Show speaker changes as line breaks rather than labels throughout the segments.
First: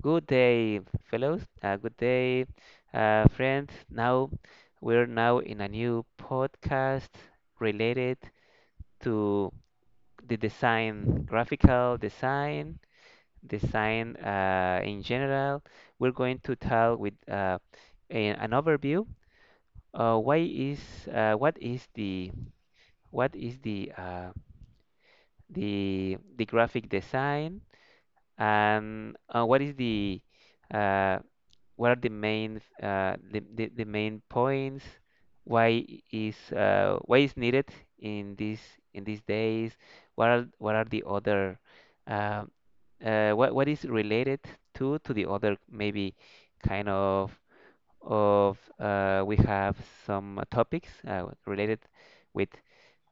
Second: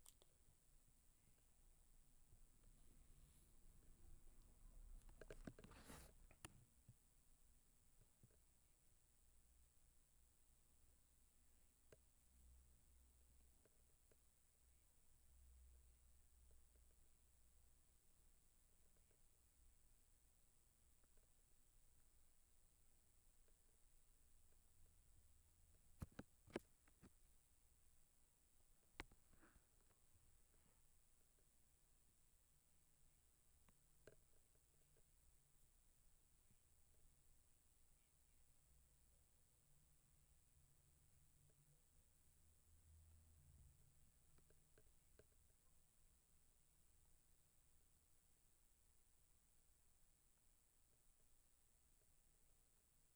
Good day, fellows. Good day, friends. Now we're now in a new podcast related to the design, graphical design in general. We're going to tell with an overview. Why is uh, what is the what is the graphic design and what is the uh, what are the main points why why is needed in this in these days, what are the other uh, what is related to the other, maybe kind of. We have some topics related with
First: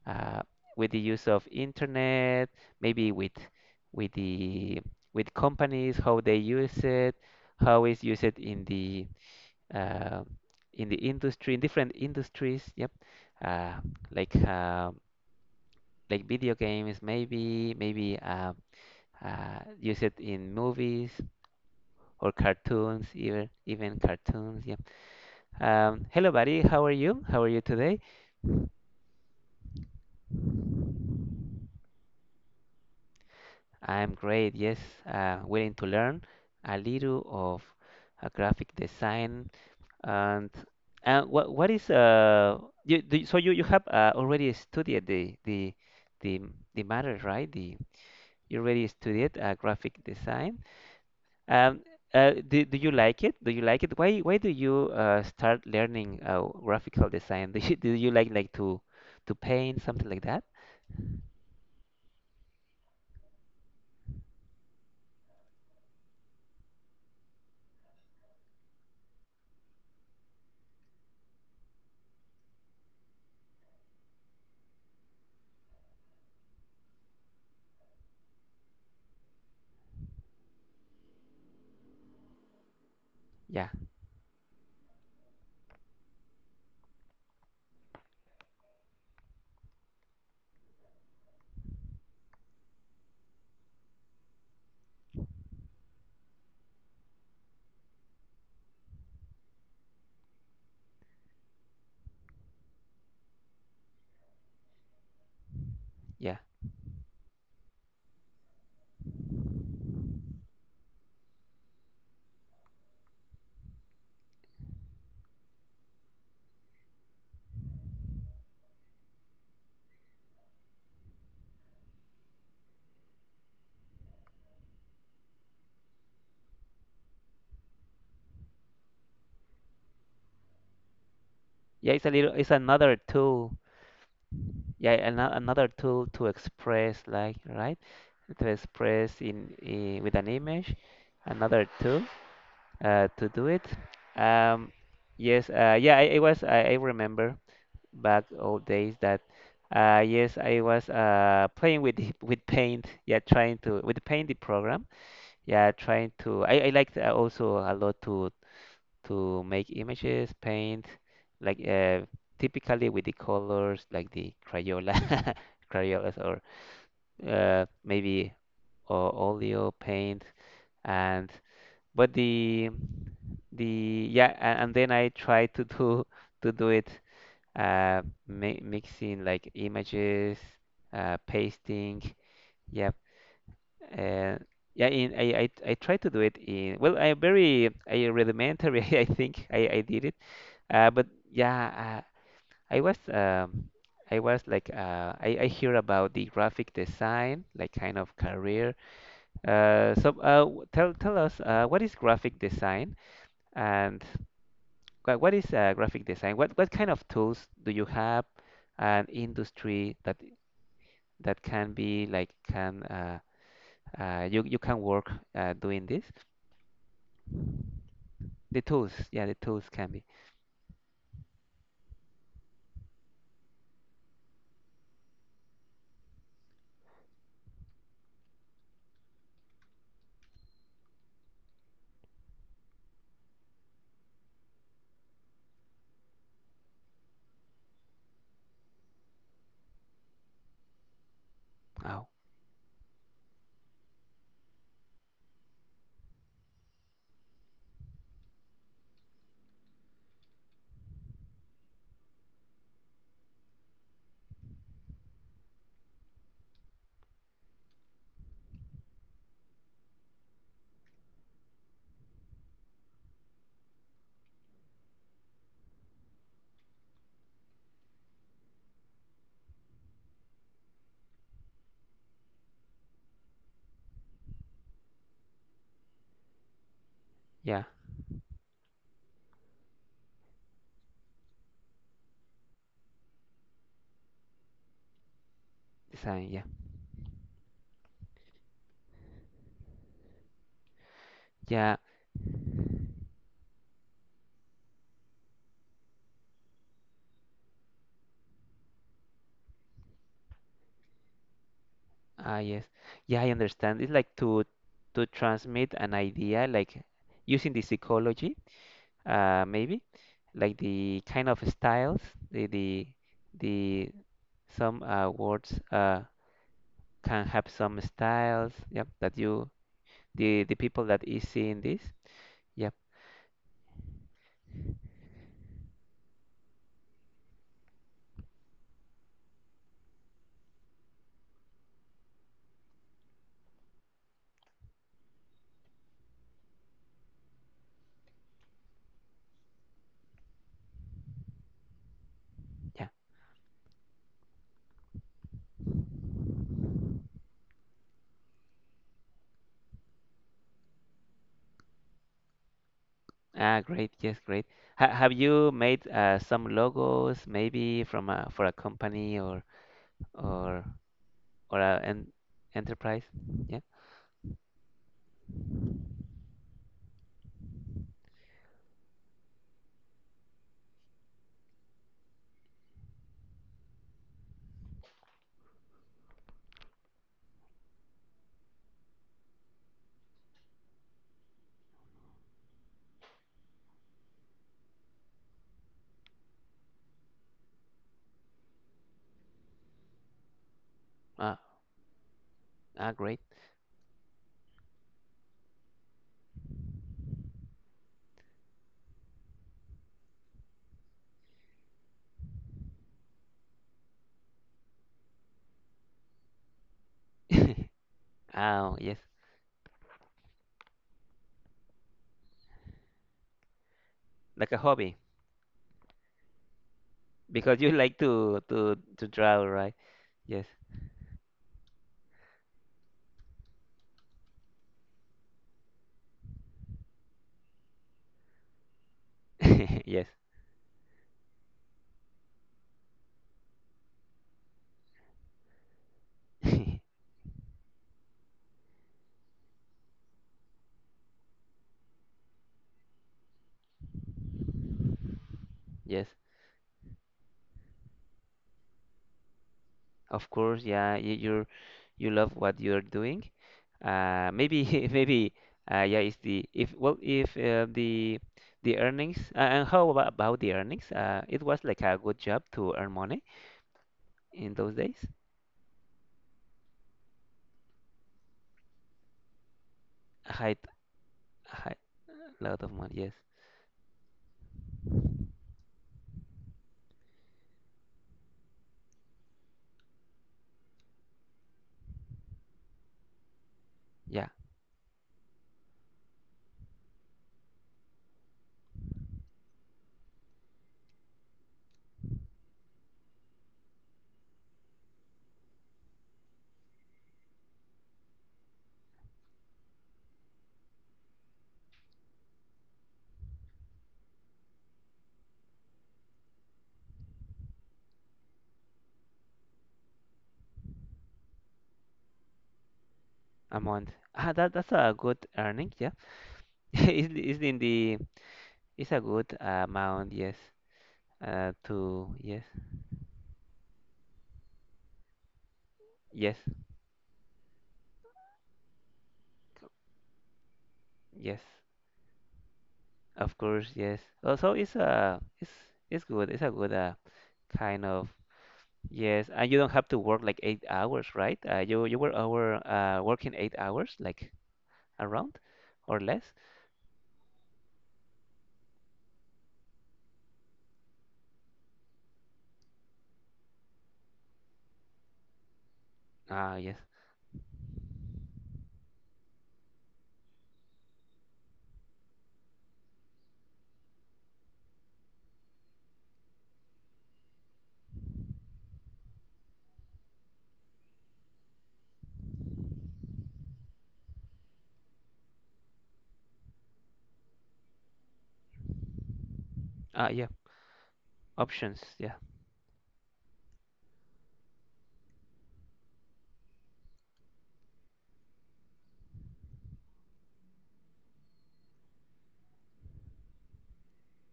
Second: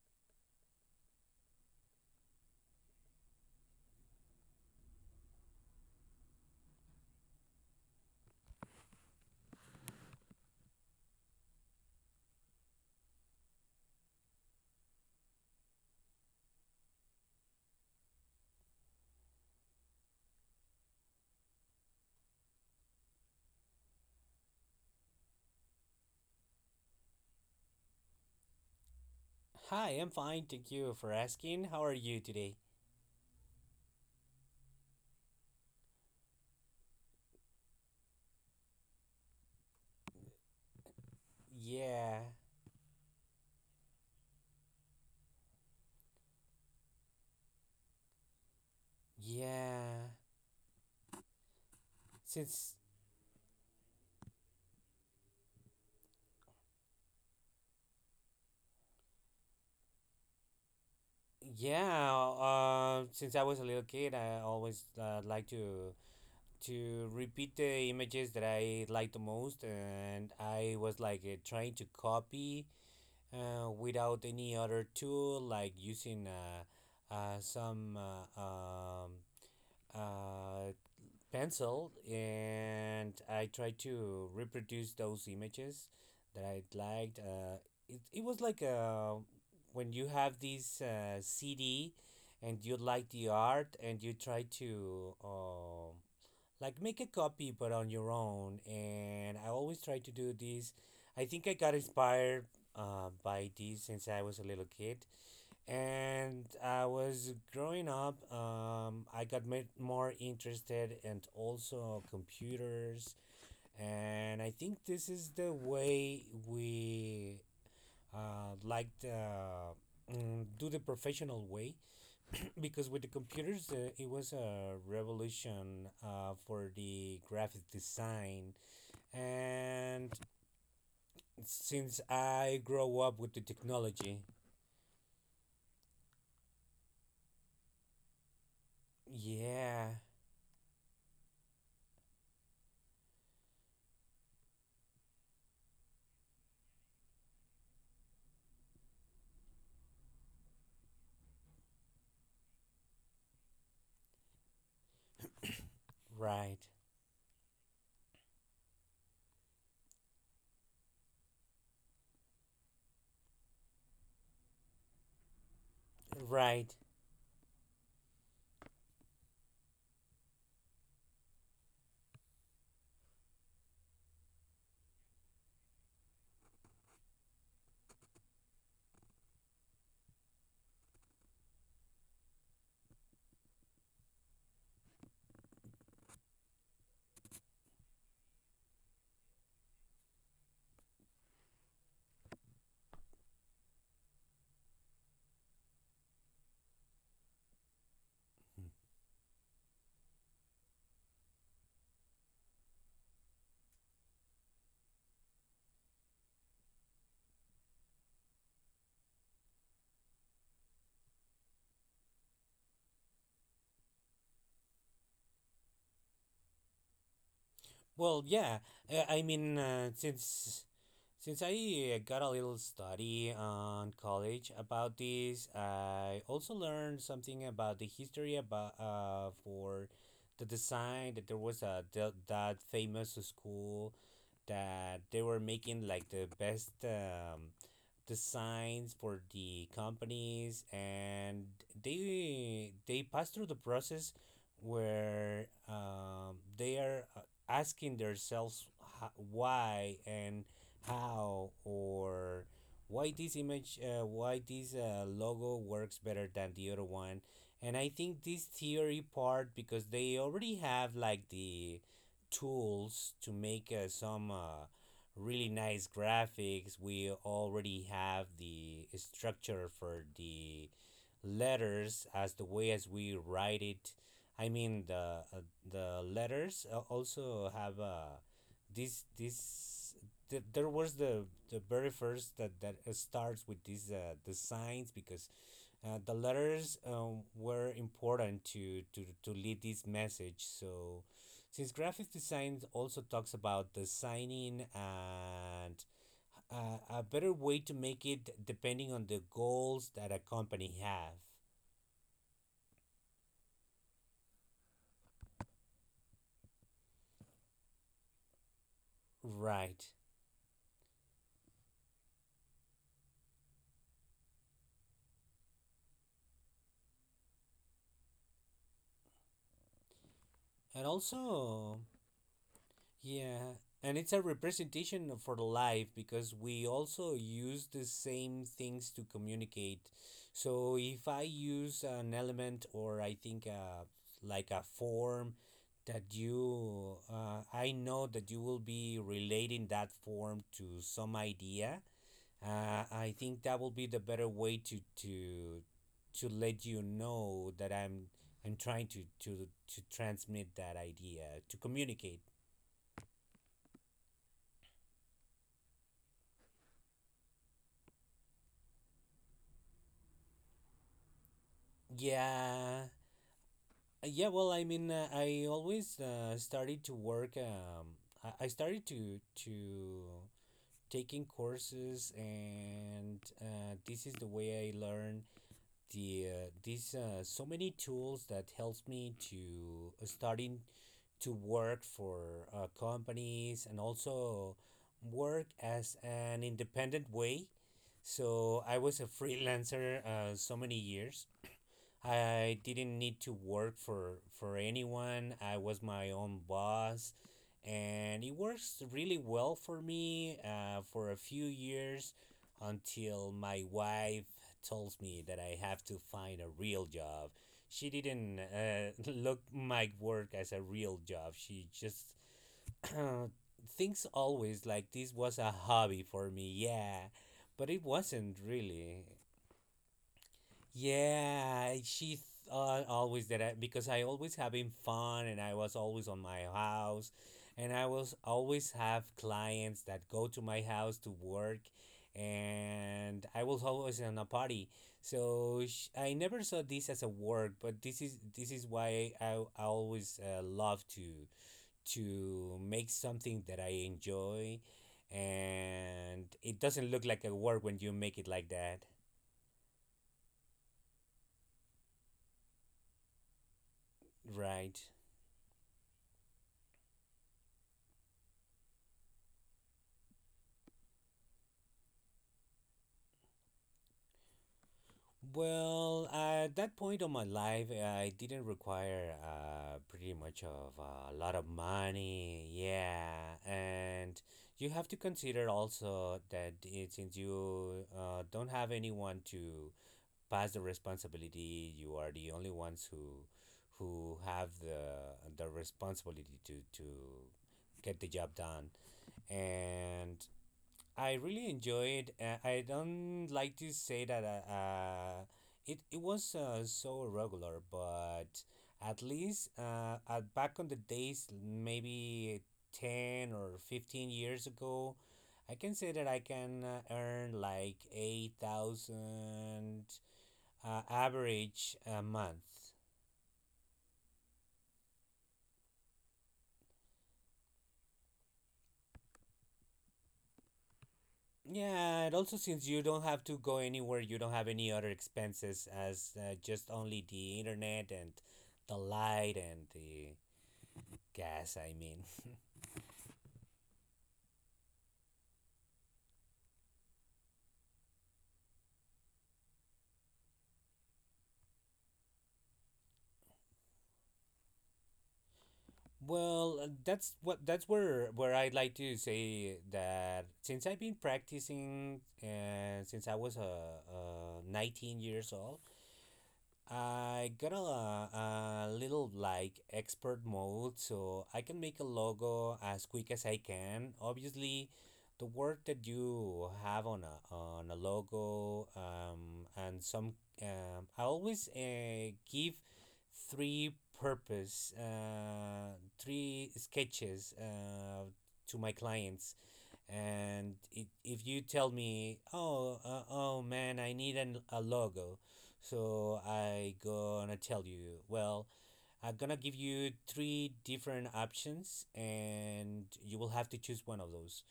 uh, with the use of internet, maybe with the with companies, how they use it, how is used uh, in the industry, in different industries. Yep, uh, like uh, like video games, maybe use it in movies or cartoons, even cartoons. Yep. Hello, buddy. How are you? How are you today?
Hi, I'm fine. Thank you for asking. How are you today?
I'm great. Yes, willing to learn a little of graphic design. And and what is
Yeah,
you, do, so you have already studied the the matter, right? The You already studied graphic
yeah.
design. Um,
Since
do you like it? Do you like it? Why do you start learning graphical design? Do you like to paint something like that?
yeah, since I was a little kid, I always like to repeat the images that I like the most, and I was like trying to copy without any other tool, like using some uh, pencil and I
Yeah,
tried to reproduce those images that I liked. It was like when you have this CD and you like the art and you try to like make a copy but on your own. And I always try to do this. I think I got inspired by this since I was a little kid.
yeah,
And I was growing up, I got more interested in also computers. And I think this is the way we uh, like the, do the professional way because with the computers, it was a revolution for the graphic design. And
yeah.
since
It's a little, it's
I
another
grow up with the
tool,
technology,
yeah, another tool to express, like, right, to express in,
yeah,
I with an image, another tool to do it. um, yes yeah, I was, I remember back old days that, yes, I was playing with with paint, yeah, trying to, with paint, the program, yeah, trying to,
right,
I liked, also a lot to make images, paint, like typically with the colors like the Crayola, Crayolas, or
right.
maybe Oleo paint. And but the yeah, a- and then I try to do to do it uh, mi mixing like images, pasting, yeah, uh, yeah. In I try to do it in, well, I very I rudimentary, I think I did it, uh, but yeah, I was, I was like, I hear about the graphic design, like kind of career. So tell us what is graphic design and wha- what is graphic design? What kind of tools do you have, and industry that that can be like, can you, you can work doing this?
Well, yeah.
The tools,
I
yeah, the
mean,
tools
uh,
can be.
since since I got a little study on college about this, I also learned something about the history about for the design. That there was that famous school that they were making like the best designs for the companies, and
Oh,
they pass through the process where they are asking themselves why and how, or why this image, why this logo works better than the other one. And I think this theory part, because they already have like the tools to make some really nice graphics. We already have the structure for the letters, as the way as we write it. I mean, uh, the letters also
yeah,
have this this there was the very first that starts with these the signs, because the
design, yeah,
letters were important to lead this message. So since
yeah.
graphic design also talks about the signing and a better way to make it depending on the goals that a company have.
Ah, yes. Yeah, I understand. It's like to transmit an idea, like using the psychology,
Right.
maybe, like the kind of styles, the the the some words can have some styles. Yep, that you, the
And
people that is seeing
also,
this. Yep,
yeah, and it's a representation of- for life, because we also use the same things to communicate. So if I use an element, or I think like a form that I know that you will be relating that form to some idea,
yeah.
I think that will be the better way to let you know that I'm trying to transmit that idea, to communicate.
Ah, great. Yes, great. Ha Have you made some logos, maybe from a, for a company or or or an
Yeah.
enterprise? Yeah.
Yeah. Well, I mean, I always started to work. I started to to taking courses, and this is the way I learn the these so many tools that helps me to starting to work for companies, and also work as an independent way. So I was a freelancer so many years.
Ah.
I
Ah,
didn't need
great.
to work for anyone. I was my own boss, and it works really well for me for a few years, until my wife told me that I have to find a real job. She didn't
Oh, yes,
look my work as a real job. She just thinks
like a
always like
hobby,
this was a hobby for me. Yeah,
because
but
you
it
like
wasn't
to
really.
to draw, right? Yes,
Yeah, she always did that because I always having fun, and I was always on my house, and I was always have clients
yes,
that go to my house to work, and I was always on a party. So I never saw this as a work, but this is why I always love to make something that I enjoy,
yes.
and it doesn't look like a work when you make it like that,
Of course, yeah. You love what you're doing. Maybe
right?
maybe yeah. It's the, if, well, if the earnings, and how about the earnings? It was like a good job to earn money in those days.
Well, at that point of my life, I didn't require pretty
A
much
high,
of a lot of
a high
money.
lot of money. Yes,
Yeah, and you have to consider also that it, since you don't have anyone to pass the responsibility, you are the only ones who
yeah,
have the responsibility to get the job done. And I really enjoyed. I don't like to say that it was so regular, but at least at back on the days, maybe 10 or 15 years ago, I can say that I can earn like 8,000 average a month.
a month. Ah, that that's a good earning. Yeah. It's in the, it's a good amount, yes.
Yeah,
To
and also,
yes,
since you don't have to go anywhere, you don't have any other expenses as
yes,
just only the internet, and the light, and the gas,
yes.
I mean.
Of course, yes. Also, it's a, it's it's good. It's a good kind of, yes. And you don't have to work like 8 hours, right? You were over working 8 hours, like, around or
Well,
less.
that's where I'd like to say that since I've been practicing since I was 19 years old,
Ah, yes.
I got a little like expert mode, so I can make a logo as quick as I can. Obviously, the work that you have on a logo, and some I always give three three sketches to my clients.
Ah,
And
yeah.
it, if you tell
Options.
me,
Yeah.
oh, oh man, I need a logo, so I gonna tell you, well, I'm gonna give you three different options, and you will have to choose one of those,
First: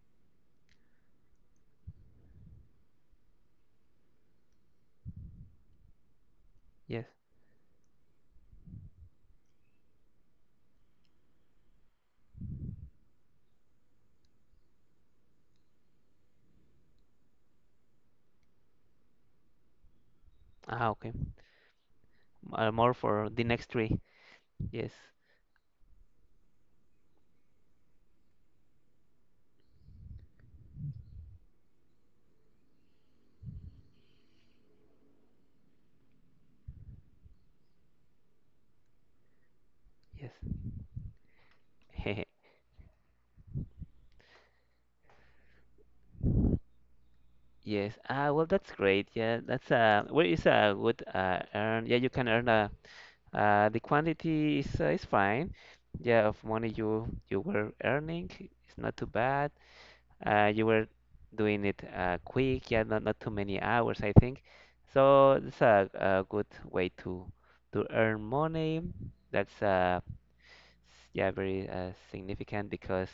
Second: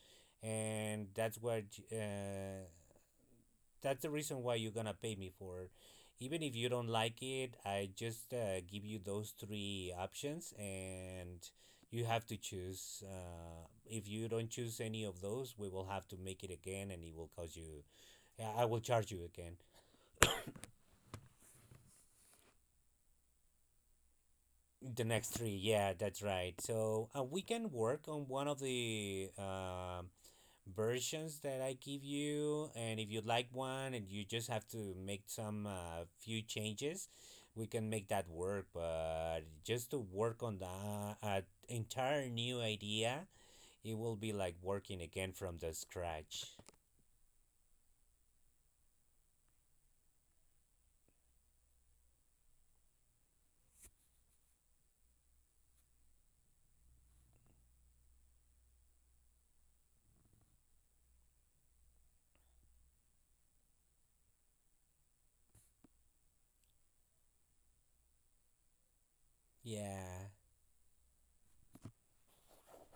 and that's where uh, that's the reason why you're gonna pay me for it. Even if you don't
Yes.
like it, I just give you those three options, and you have to choose. If you don't choose any of those, we will have to make it again, and it will cost you. I will charge you again.
Ah, okay. More for the next three. Yes.
The next three, yeah, that's right. So we can work on one of the versions that I give you. And if you like one, and you just have to make some few changes, we can make that work. But just to
Yes.
work on the entire new idea, it will be like working again from the scratch.
Yes. Ah, well, that's great. Yeah, that's well, it's a good earn. Yeah, you can earn the quantity is fine. Yeah, of money you were earning, it's not too bad. You were doing it, uh, quick. Yeah, not not too many hours, I think. So it's a good way to earn money. That's
Yeah.
yeah, very significant because.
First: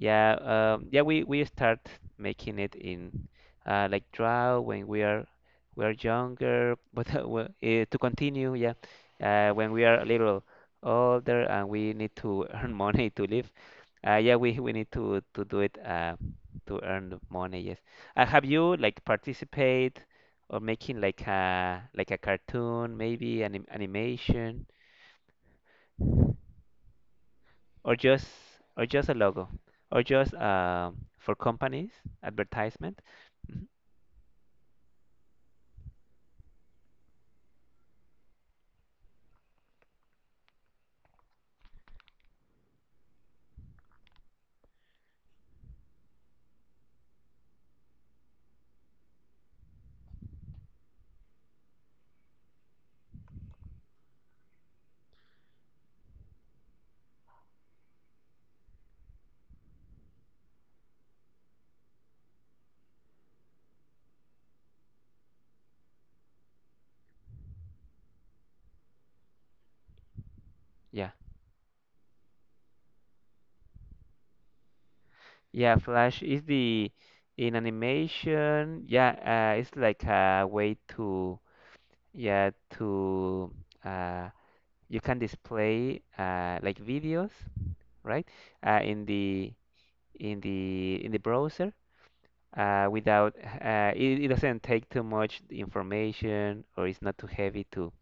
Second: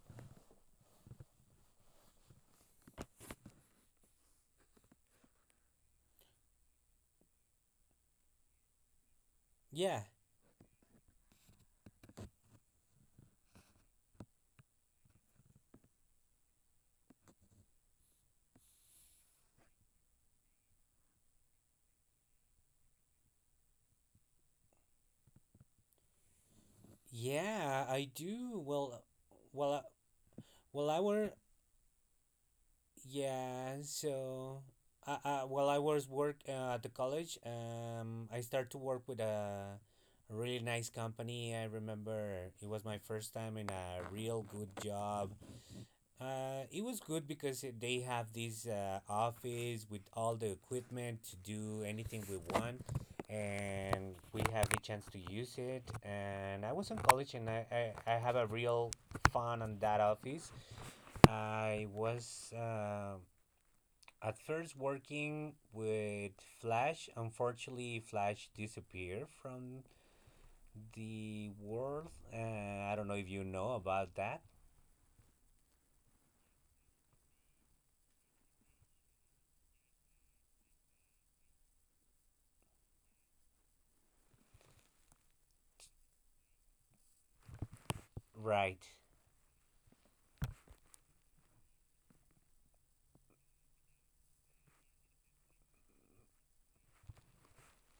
Yeah, yeah, we start making it in like draw when we are younger, but, to continue, yeah, when we are a
Yeah.
little older and we need to earn money to live, yeah, we need to do it to earn the money. Yes, have you like participate or making like a, like a cartoon, maybe animation?
Yeah,
Or
I
just,
do.
or
Well,
just a logo,
well,
or just,
well, our
for companies advertisement. Mhm.
Yeah, so I, while I was work at the college, I started to work with a really nice company. I remember it was my first time in a real good job. It was good because they have this office with all the equipment to do anything we want, and we have the chance to use it. And I was in college, and I have a real fun on that office. I was. At first working with Flash. Unfortunately, Flash disappeared from
Yeah,
the world. I don't know if you know about that.
yeah, Flash is the, in animation, yeah, it's like a way to, yeah, to uh, you can display like videos, right,
Right.
in the, in the, in the browser, without, it, it doesn't take too much information, or it's not too heavy to,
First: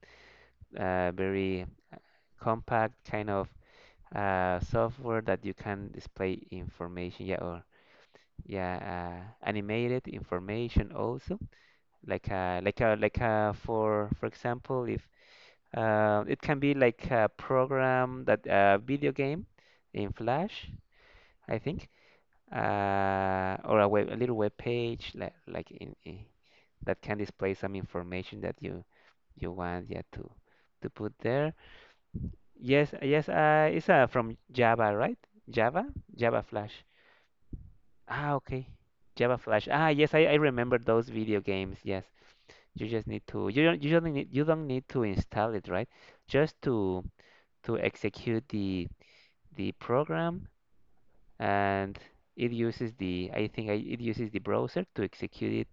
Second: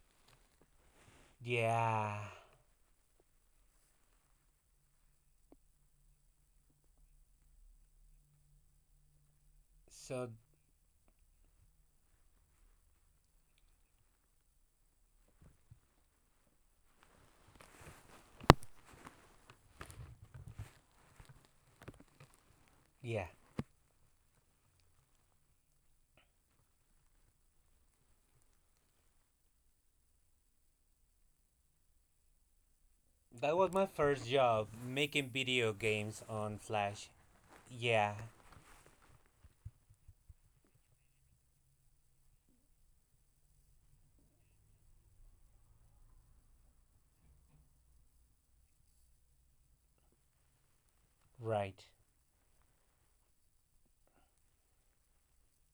very
Yeah.
compact kind of software that you can display information, yeah, or yeah, animated
So,
information also, like like for example, if it can be like a program, that video game in Flash, I think,
yeah.
or a web, a little web page, like in that can display some information that you want, yeah, to put there. Yes, yes,
That was my
it's
first
from
job
Java, right?
making video
Java,
games
Java
on
Flash.
Flash. Yeah.
Ah, okay. Java Flash. Ah, yes, I remember those video games. Yes, you just need to, you don't need to install it, right? Just to execute the program,
Right.
and it uses the, I think it uses the browser to execute it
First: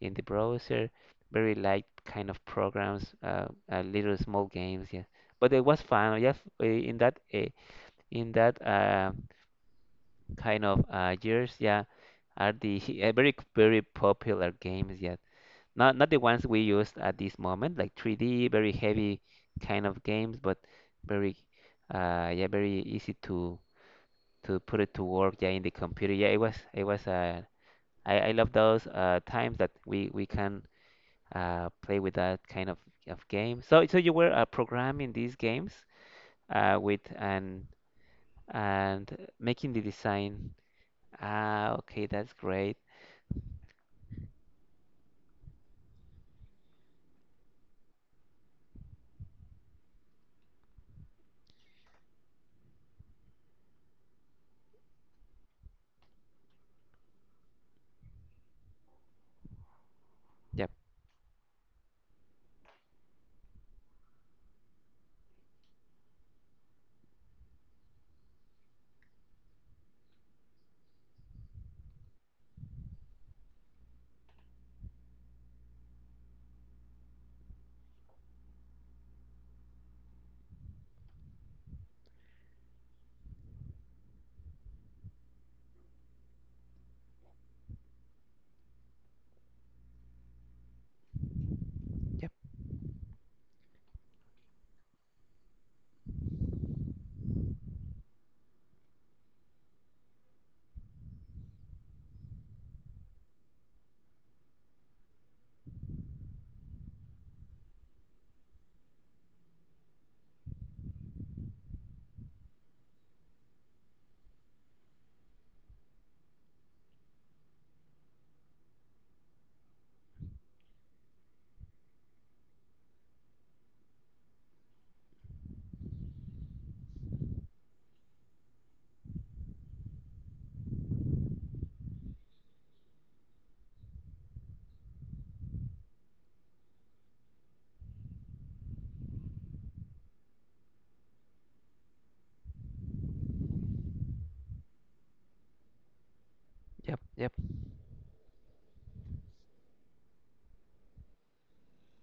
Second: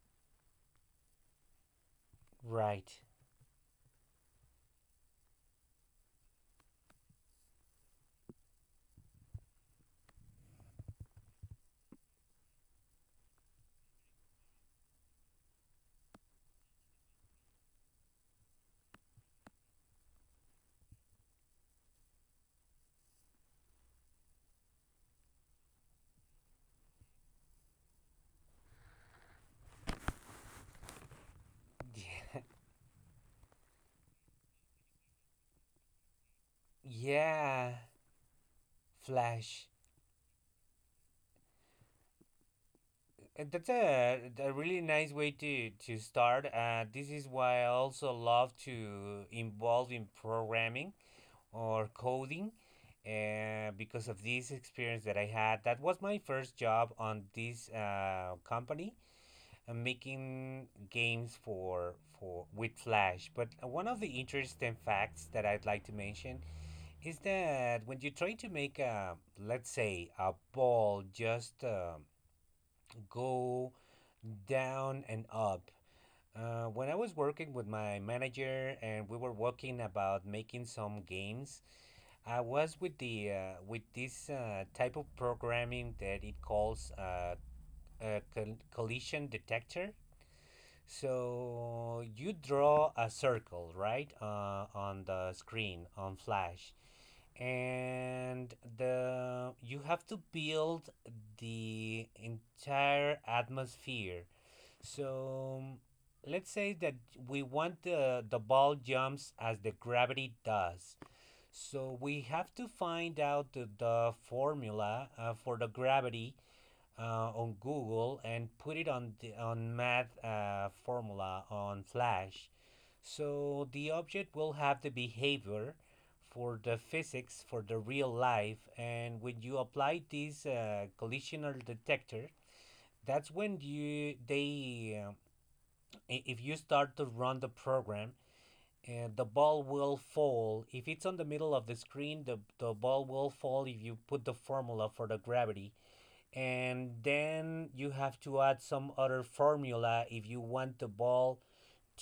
in the browser. Very light kind of
Right.
programs, little small games. Yeah, but it was fun. Yes, in that kind of years, yeah, are the very very popular games yet. Not not the ones we used at this moment, like 3D, very heavy kind of games, but very yeah, very easy to put it to work, yeah, in the computer. Yeah, it was I love those times that we can play with that
Yeah.
kind of game. So so you were programming these games with
Yeah.
and
Flash.
making the design. Ah, okay, that's great.
That's a really nice way to start. This is why I also love to involve in programming or coding because of this experience that I had. That was my first job on this company, making
Yep,
games for with Flash. But one of the interesting facts that I'd like to mention is that when you try to make a, let's say, a ball just go down and up. When I was working with my manager and we were working about making some games, I was with the with this type of programming that it calls collision detector. So you
yep,
draw a circle, right, on the screen on Flash, and the you have to build the entire atmosphere. So let's say that we want the ball jumps as the gravity does. So we have to find out the formula for the gravity on Google, and put it on the, on math formula on Flash. So the object will have the behavior for the physics for the real life. And when you apply this collisional detector, that's when you they if you start to run the program, and the ball will fall. If it's on the middle of the screen, the ball will fall if you put the formula for the gravity. And
yep, yep.
then you have to add some other formula if you want the ball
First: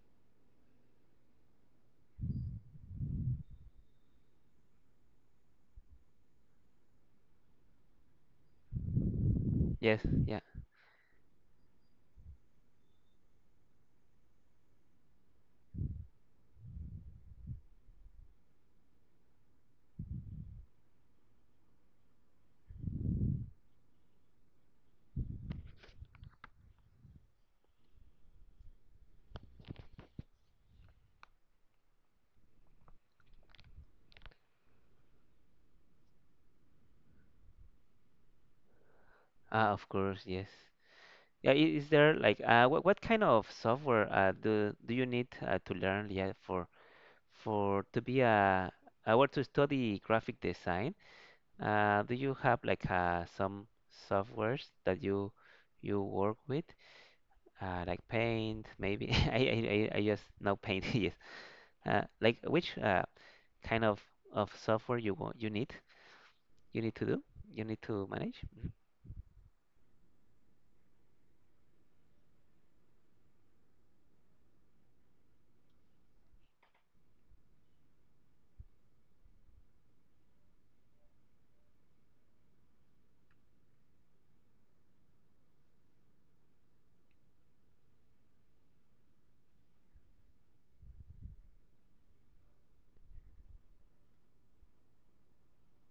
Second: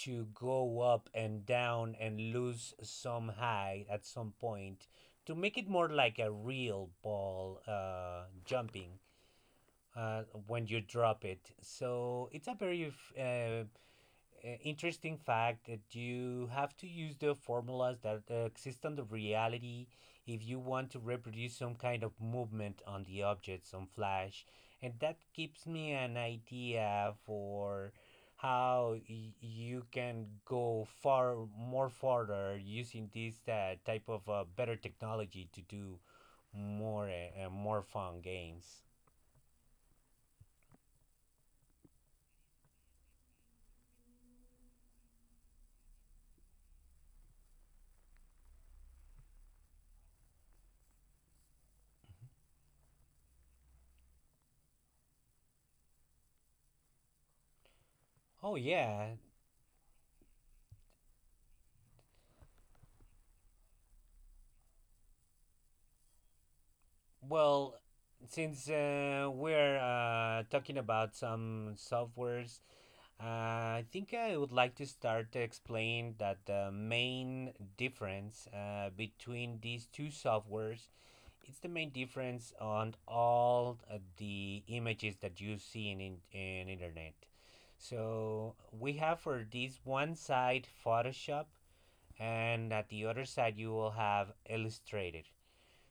to go up and down and lose some height at some point, to make it more like a real ball jumping
Yes, yeah.
when you drop it. So it's a very interesting fact that you have to use the formulas that exist on the reality if you want to reproduce some kind of movement on the objects on Flash. And that gives me an idea for how you can go far more further using this type of better technology to do more more fun games.
Of course, yes. Yeah, is there like what kind of software do do you need to learn, yeah, for to be a, I want to study graphic design? Do you have like some softwares that you work with? Like
Oh
Paint, maybe.
yeah.
I just know Paint. Yes. Like which kind of software you want, you need, you need to do, you
Well,
need to manage?
since
Mhm.
we're talking about some softwares, uh, I think I would like to start to explain that the main difference between these two softwares is the main difference on all the images that you see in internet. So we have for this one side Photoshop, and at the other side you will have Illustrator.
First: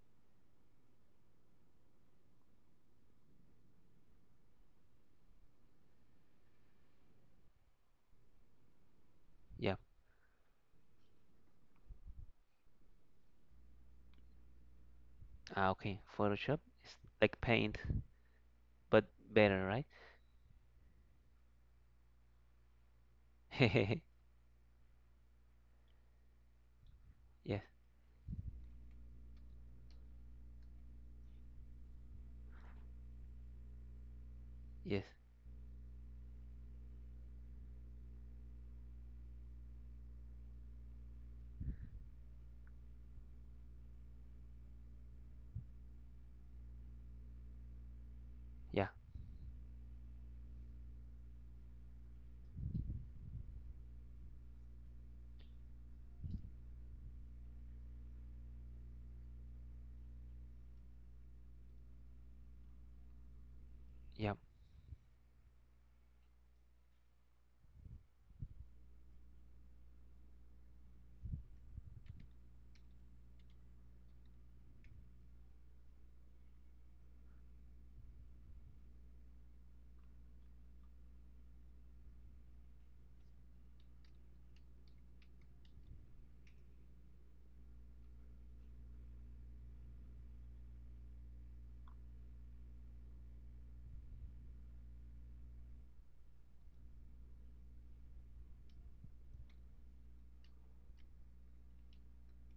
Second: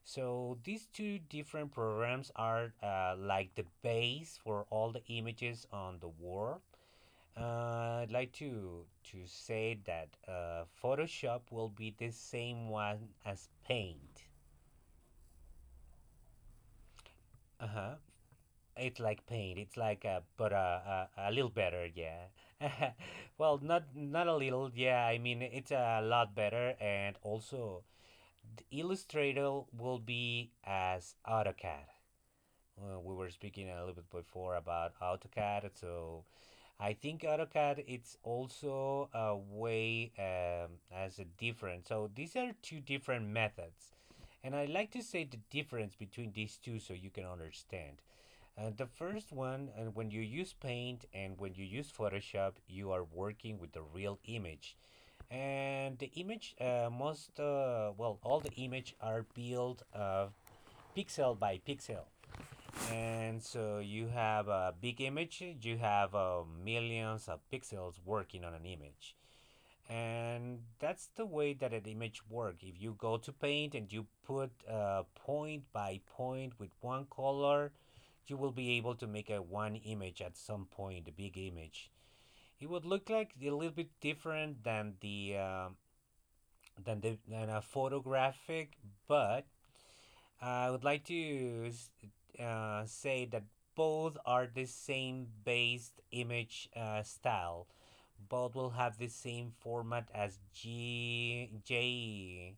So these two different programs are like the base for all the images on the wall. I'd like to
Yeah.
say that Photoshop will be the same one as Paint.
Ah, okay. Photoshop is like
Uh
paint,
huh. It's
but
like Paint.
better,
It's
right?
like a but a little better. Yeah. well, not not a little. Yeah. I mean, it's a lot better, and
Yes,
also the Illustrator will be as AutoCAD. We were speaking a little bit before about
yes,
AutoCAD. So I think AutoCAD it's also a way as a different. So these are two different methods, and I like to say the difference between these two so you can understand. The
yeah,
first one, when you use Paint and when you use Photoshop, you are working with the real image. And the image, most, well, all the image are built pixel by pixel. And so you
yeah.
have a big image, you have millions of pixels working on an image. And that's the way that an image works. If you go to paint and you put point by point with one color, you will be able to make a one image at some point, a big image. It would look like a little bit different than the than a photographic, but I would like to say that both are the same based image style. Both will have the same format as G J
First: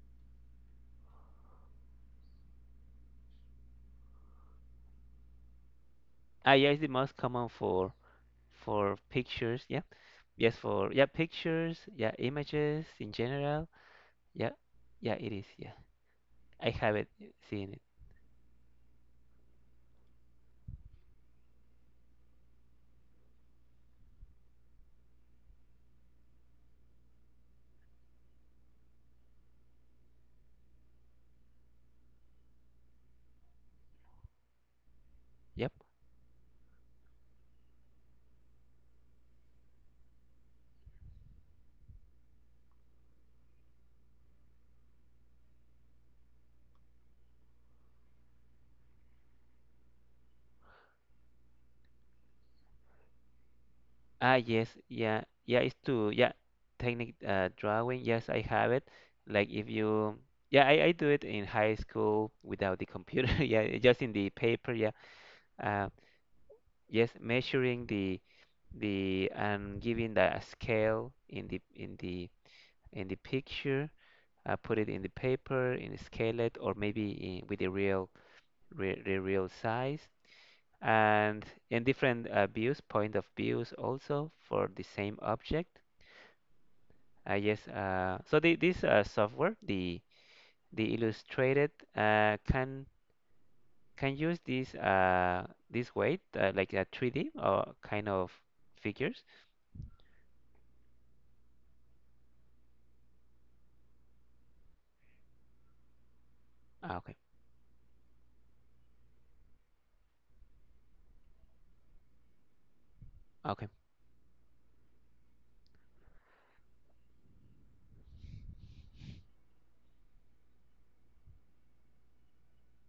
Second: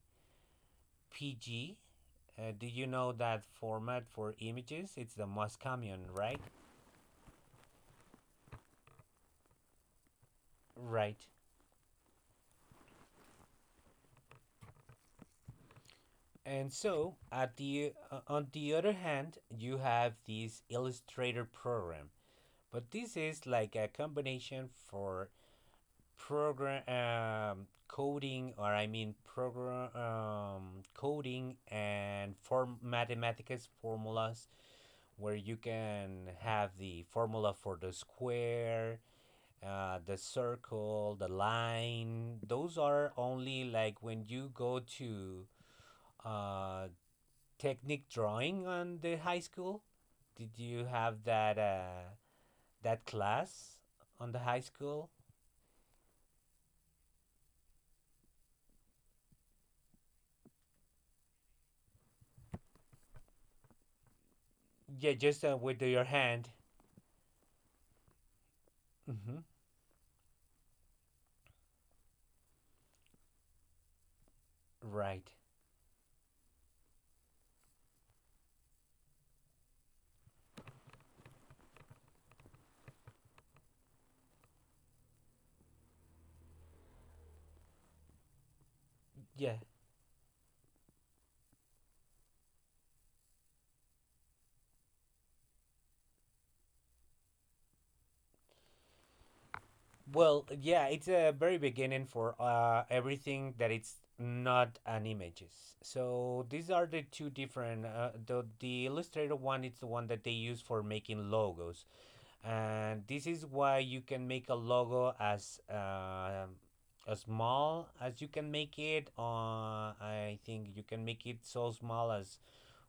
P G. JPG. Do you know that format for images? It's the most common, right?
Ah, yeah, it's the most common for pictures. Yeah, yes, for yeah
Right.
pictures. Yeah, images in general. Yeah, yeah, it is. Yeah, I
And
have it,
so, at
seen it.
the on the other hand, you have this Illustrator program, but this is like a combination for program coding or I mean program coding and form mathematics formulas where you
Yep.
can have the formula for the square, the circle, the line. Those are only like when you go to uh, technique drawing on the high school. Did you have that that class on
Ah,
the high
yes,
school?
yeah, yeah. It's to yeah, technique drawing. Yes, I have it. Like, if you, yeah, I do it in high school without the computer. Yeah, just in the paper. Yeah.
Yeah, just with
Uh,
your hand.
yes, measuring the,
Hmm.
and giving the scale in the, in the, in the picture, I put it in the
Right.
paper, in a scale it, or maybe in, with the real, re, the real size, and in different views, point of views also for the same object. Yes, so the, this software,
Yeah.
the Illustrated, can use this this way, like a 3D or kind of figures.
Well, yeah, it's a very beginning for everything that it's not an images. So these are
Ah,
the
okay.
two different. The Illustrator one is the one that they use for making logos, and this is
Okay.
why you can make a logo as small as you can make it. I think you can make it so small as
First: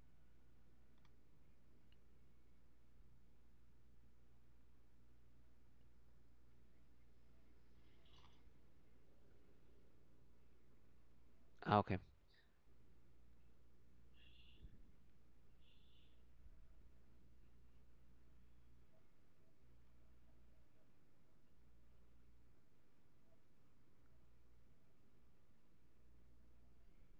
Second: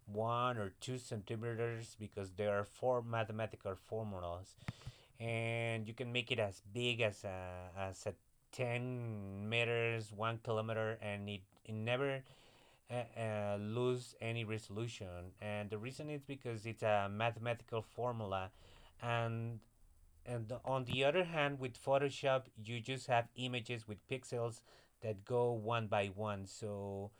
1 or 2 centimeters because there are four mathematical formulas, and you can make it as big as a 10 meters, 1 kilometer, and it
Ah, okay,
never lose any resolution. And the reason is because it's a mathematical formula, and on the other hand, with Photoshop, you just have images with pixels that go one by one. So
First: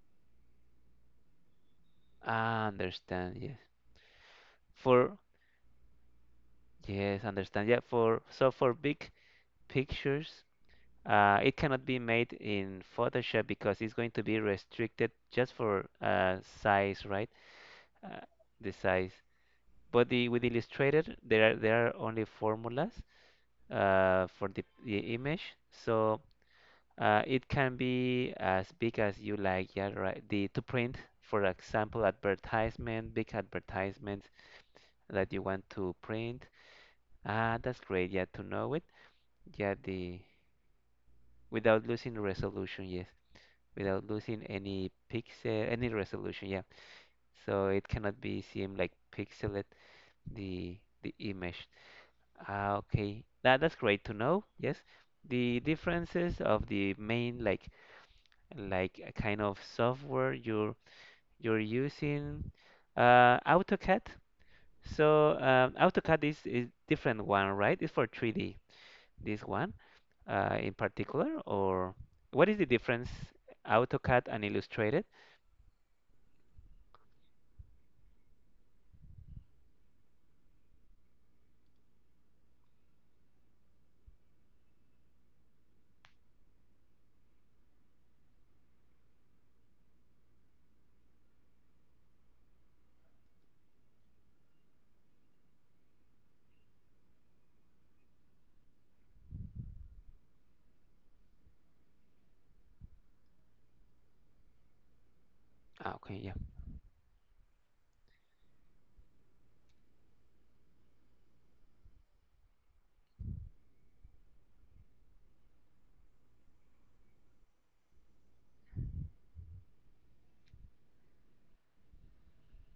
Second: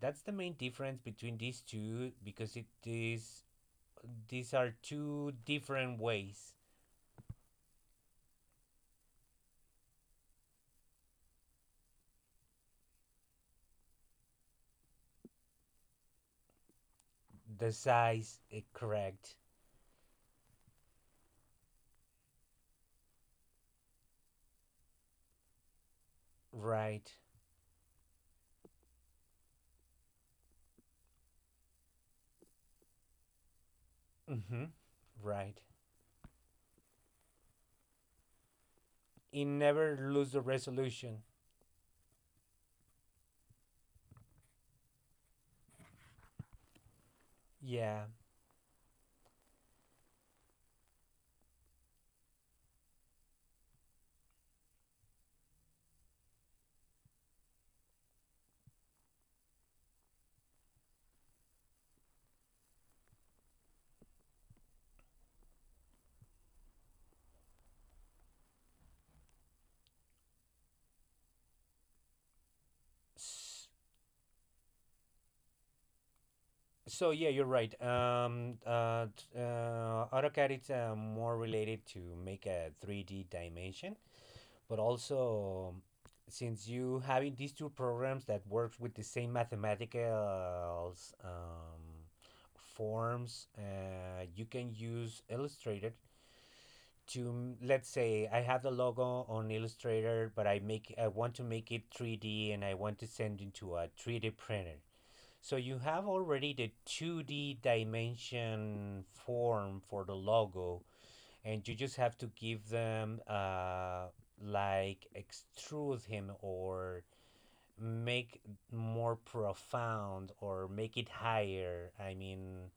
that's the main difference between these two because it
I understand.
is
Yes,
these are
for,
two different ways.
yes, understand. Yeah, for, so for big pictures, it cannot be made in Photoshop because it's going to be restricted just for size, right?
The
Uh,
size is
the size.
correct.
But the with Illustrator, there are, there are only formulas for the image, so
Right.
it can be as big as you like. Yeah, right. The to print, for example, advertisement, big advertisements
Mm-hmm.
that you
Right.
want to print. Ah, that's great. Yeah, to know it.
It
Yeah,
never
the
lose the resolution.
without losing resolution. Yes, without losing any pixel, any resolution. Yeah. So it
Yeah.
cannot be seen like pixelate the the image. Ah, okay. That that's great to know. Yes. The differences of the main like a kind of software you're using AutoCAD. So AutoCAD is different one, right? It's for 3D. This one in particular, or what is the difference
S-
AutoCAD and Illustrated?
So yeah, you're right. AutoCAD is more related to make a 3D dimension, but also since you having these two programs that works with the same mathematical um, forms, you can use Illustrator to let's say I have the logo on Illustrator, but I make I want to make it 3D and I want to send it to a 3D printer. So you
Ah,
have
okay, yeah,
already the 2D dimension form for the logo, and you just have to give them like extrude him or make more profound or make it higher. I mean,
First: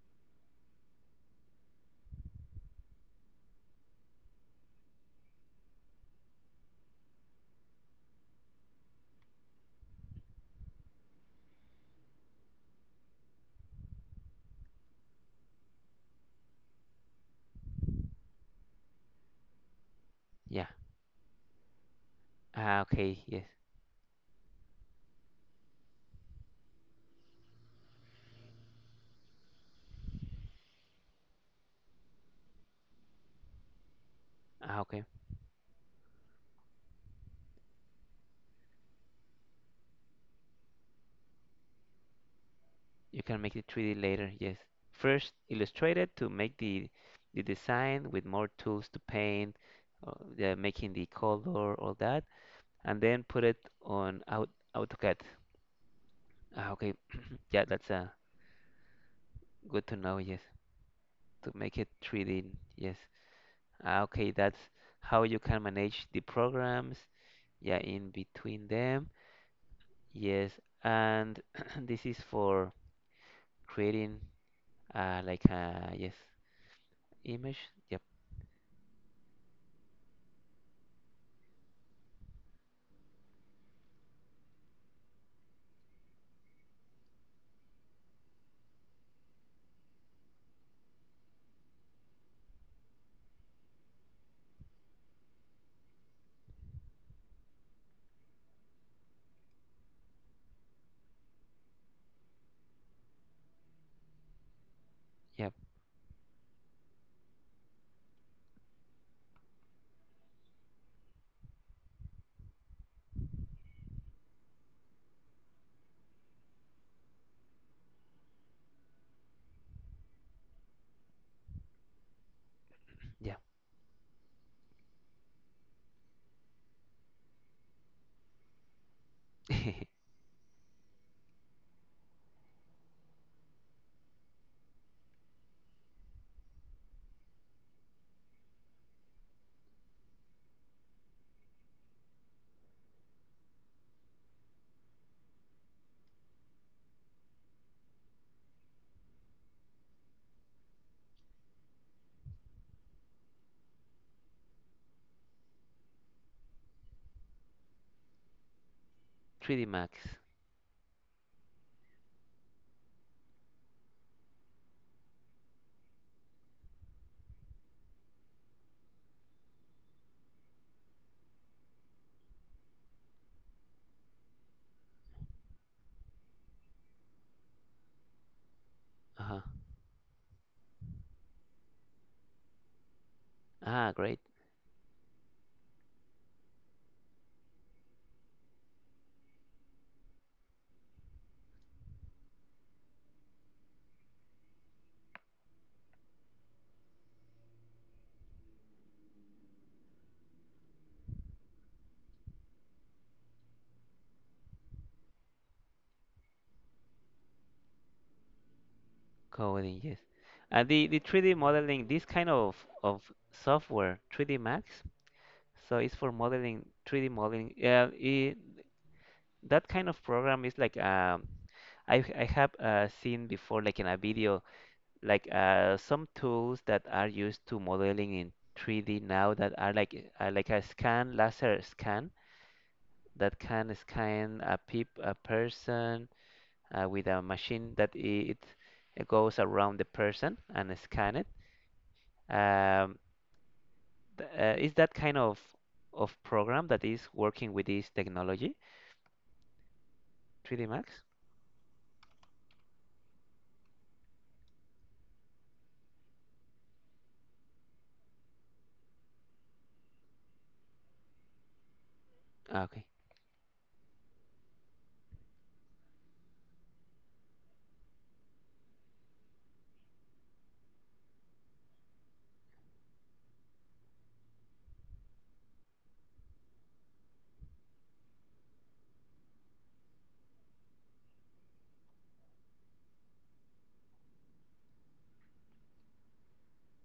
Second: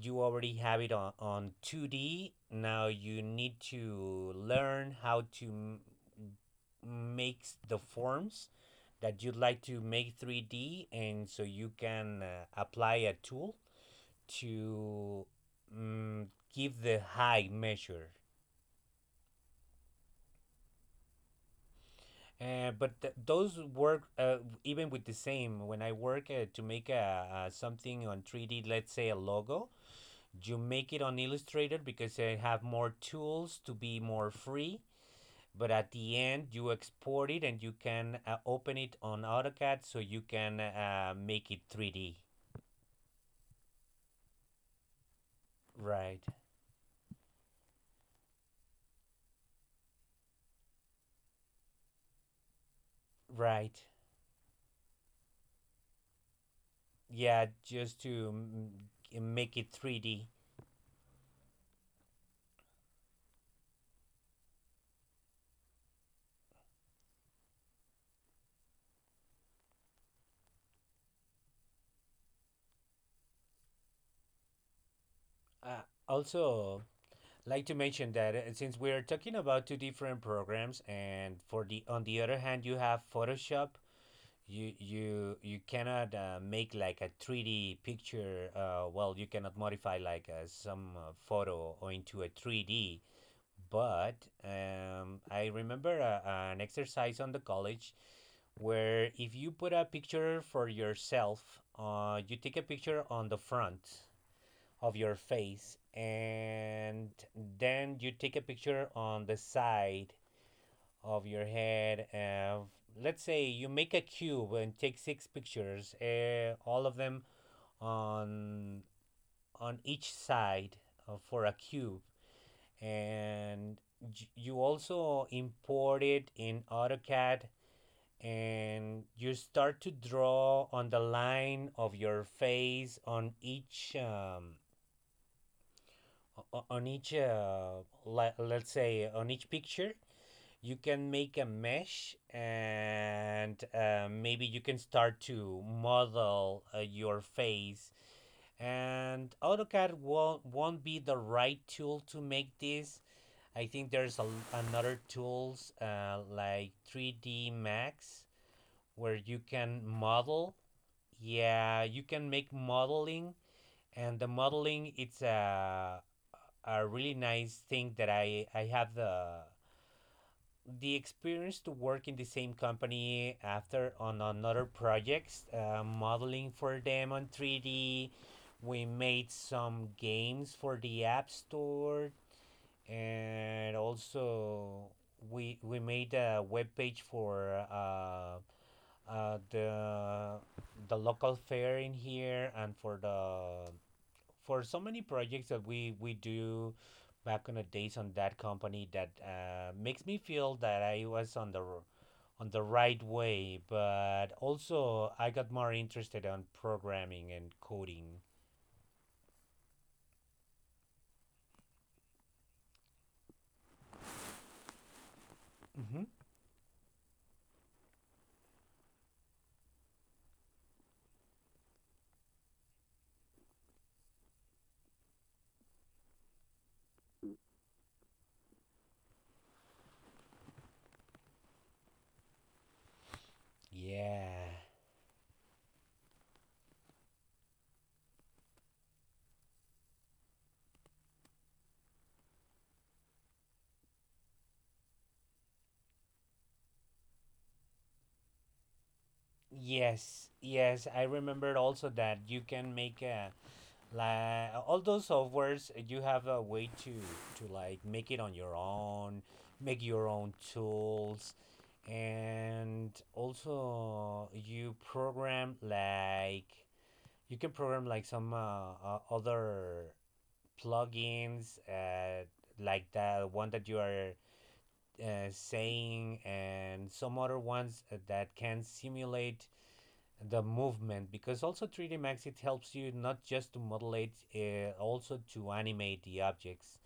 you already have it on 2D. Now you need to learn how to make the forms that you'd like to make 3D, and so you can apply a tool to mm, give the high measure.
yeah. Ah,
But
okay, yes.
those work even with the same. When I work to make a something on 3D, let's say a logo, you make it on Illustrator because I have more tools to be more free.
Ah, okay.
But at the end, you export it and you can open it on AutoCAD so you can make it 3D.
You can make it 3D later, yes. First, Illustrated
Right,
to make the design with more tools to paint, the making the color, all that, and then put it
right.
on out AutoCAD. Ah, okay.
Yeah,
Yeah, that's
just
uh,
to make it
good to know,
3D.
yes. To make it 3D, yes. Ah, okay, that's how you can manage the programs. Yeah, in between them. Yes, and this is for creating like
Uh,
a yes
Also, like
image.
to
Yep,
mention that since we're talking about two different programs and for the on the other hand you have photoshop you cannot make like a 3D picture. Well, you cannot modify like some photo or into a 3D. But I remember an exercise on the college where if you put a picture for yourself, you take a picture on the front of your
yep,
face and then you take a picture on the side of your head. Let's say you make a cube and take 6 pictures, all of them on on each side for a cube,
yeah.
and you also import it in AutoCAD, and you start to draw on the line of your face on each. On each let's say on each picture you can make a mesh and maybe you can start to model your face, and AutoCAD won't be the right tool to make this. I think there's another tools like 3D Max where you
3D
can
Max.
model. Yeah, you can make modeling, and the modeling it's a really nice thing that I have the experience to work in the same company after on another projects, modeling for them on 3D. We made
Uh-huh.
some games for the App Store, and
Ah, great
also we made a web page for uh, the the local fair in here and for the for so many projects that we do back in the days on that company that makes me feel that I was on the right way, but also I got more interested on programming and coding.
coding. Yes, and the 3D modeling. This kind of software, 3D Max. So it's
Mm-hmm.
for modeling 3D modeling. Yeah, it, that kind of program is like I have seen before, like in a video, like some tools that are used to modeling in 3D now that are like a scan, laser scan that can scan
Yeah.
a peep a person with a machine that it goes around the person and scan it. Um, is that kind of program that is working with this technology,
Yes.
3D
Yes. I
Max?
remembered also that you can make a like all those softwares you have a way to like make it on your own, make your own tools,
Ah, okay.
and also you program like you can program like some other plugins like the one that you are saying and some other ones that can simulate the movement because also 3D Max it helps you not just to model it, also to animate the objects.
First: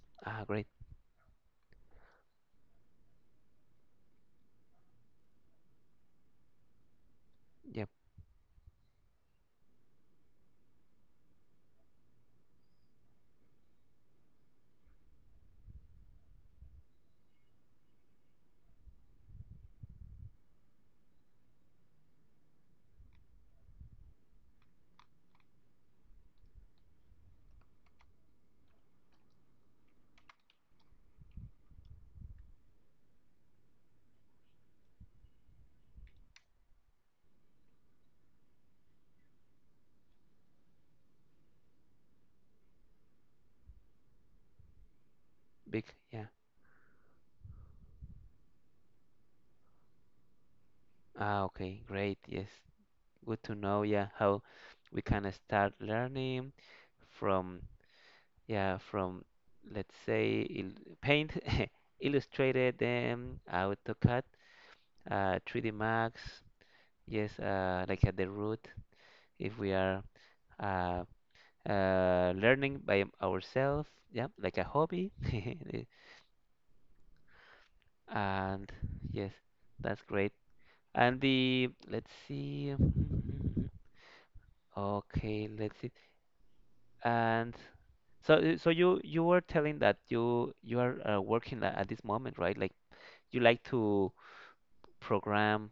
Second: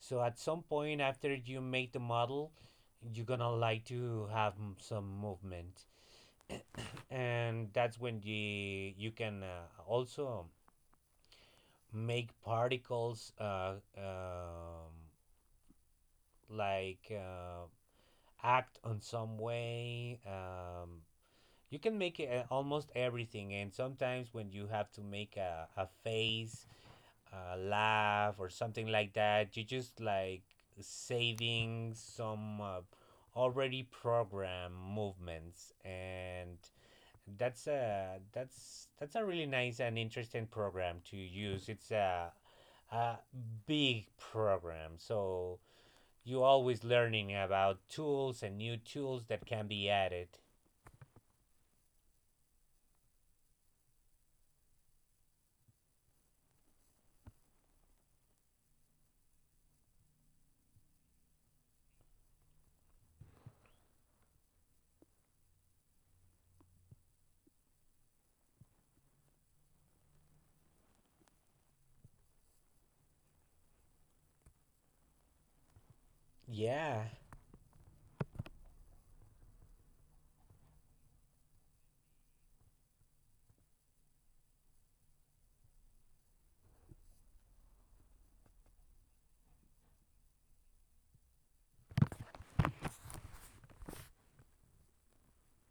So at
Ah,
some
great.
point after you make the model, you're gonna like to have some movement, and
Yeah,
that's when the you can also make particles like act on some way. You can make almost everything, and sometimes when you have to make a face laugh or something like that. You just like saving some already programmed movements, and that's a really nice and interesting program to use. It's a big program, so
big. Yeah.
you're always learning about tools and new tools that can be added.
Ah, okay, great. Yes, good to know. Yeah, how we can start learning from yeah from let's say il Paint, Illustrated, then AutoCAD, 3D Max. Yes, like at the root, if we are uh, learning by ourselves, yeah, like a hobby.
Yeah,
And yes, that's great. And the let's see. Okay, let's see. And so, so you were telling that you are working a- at this moment, right? Like you like to program.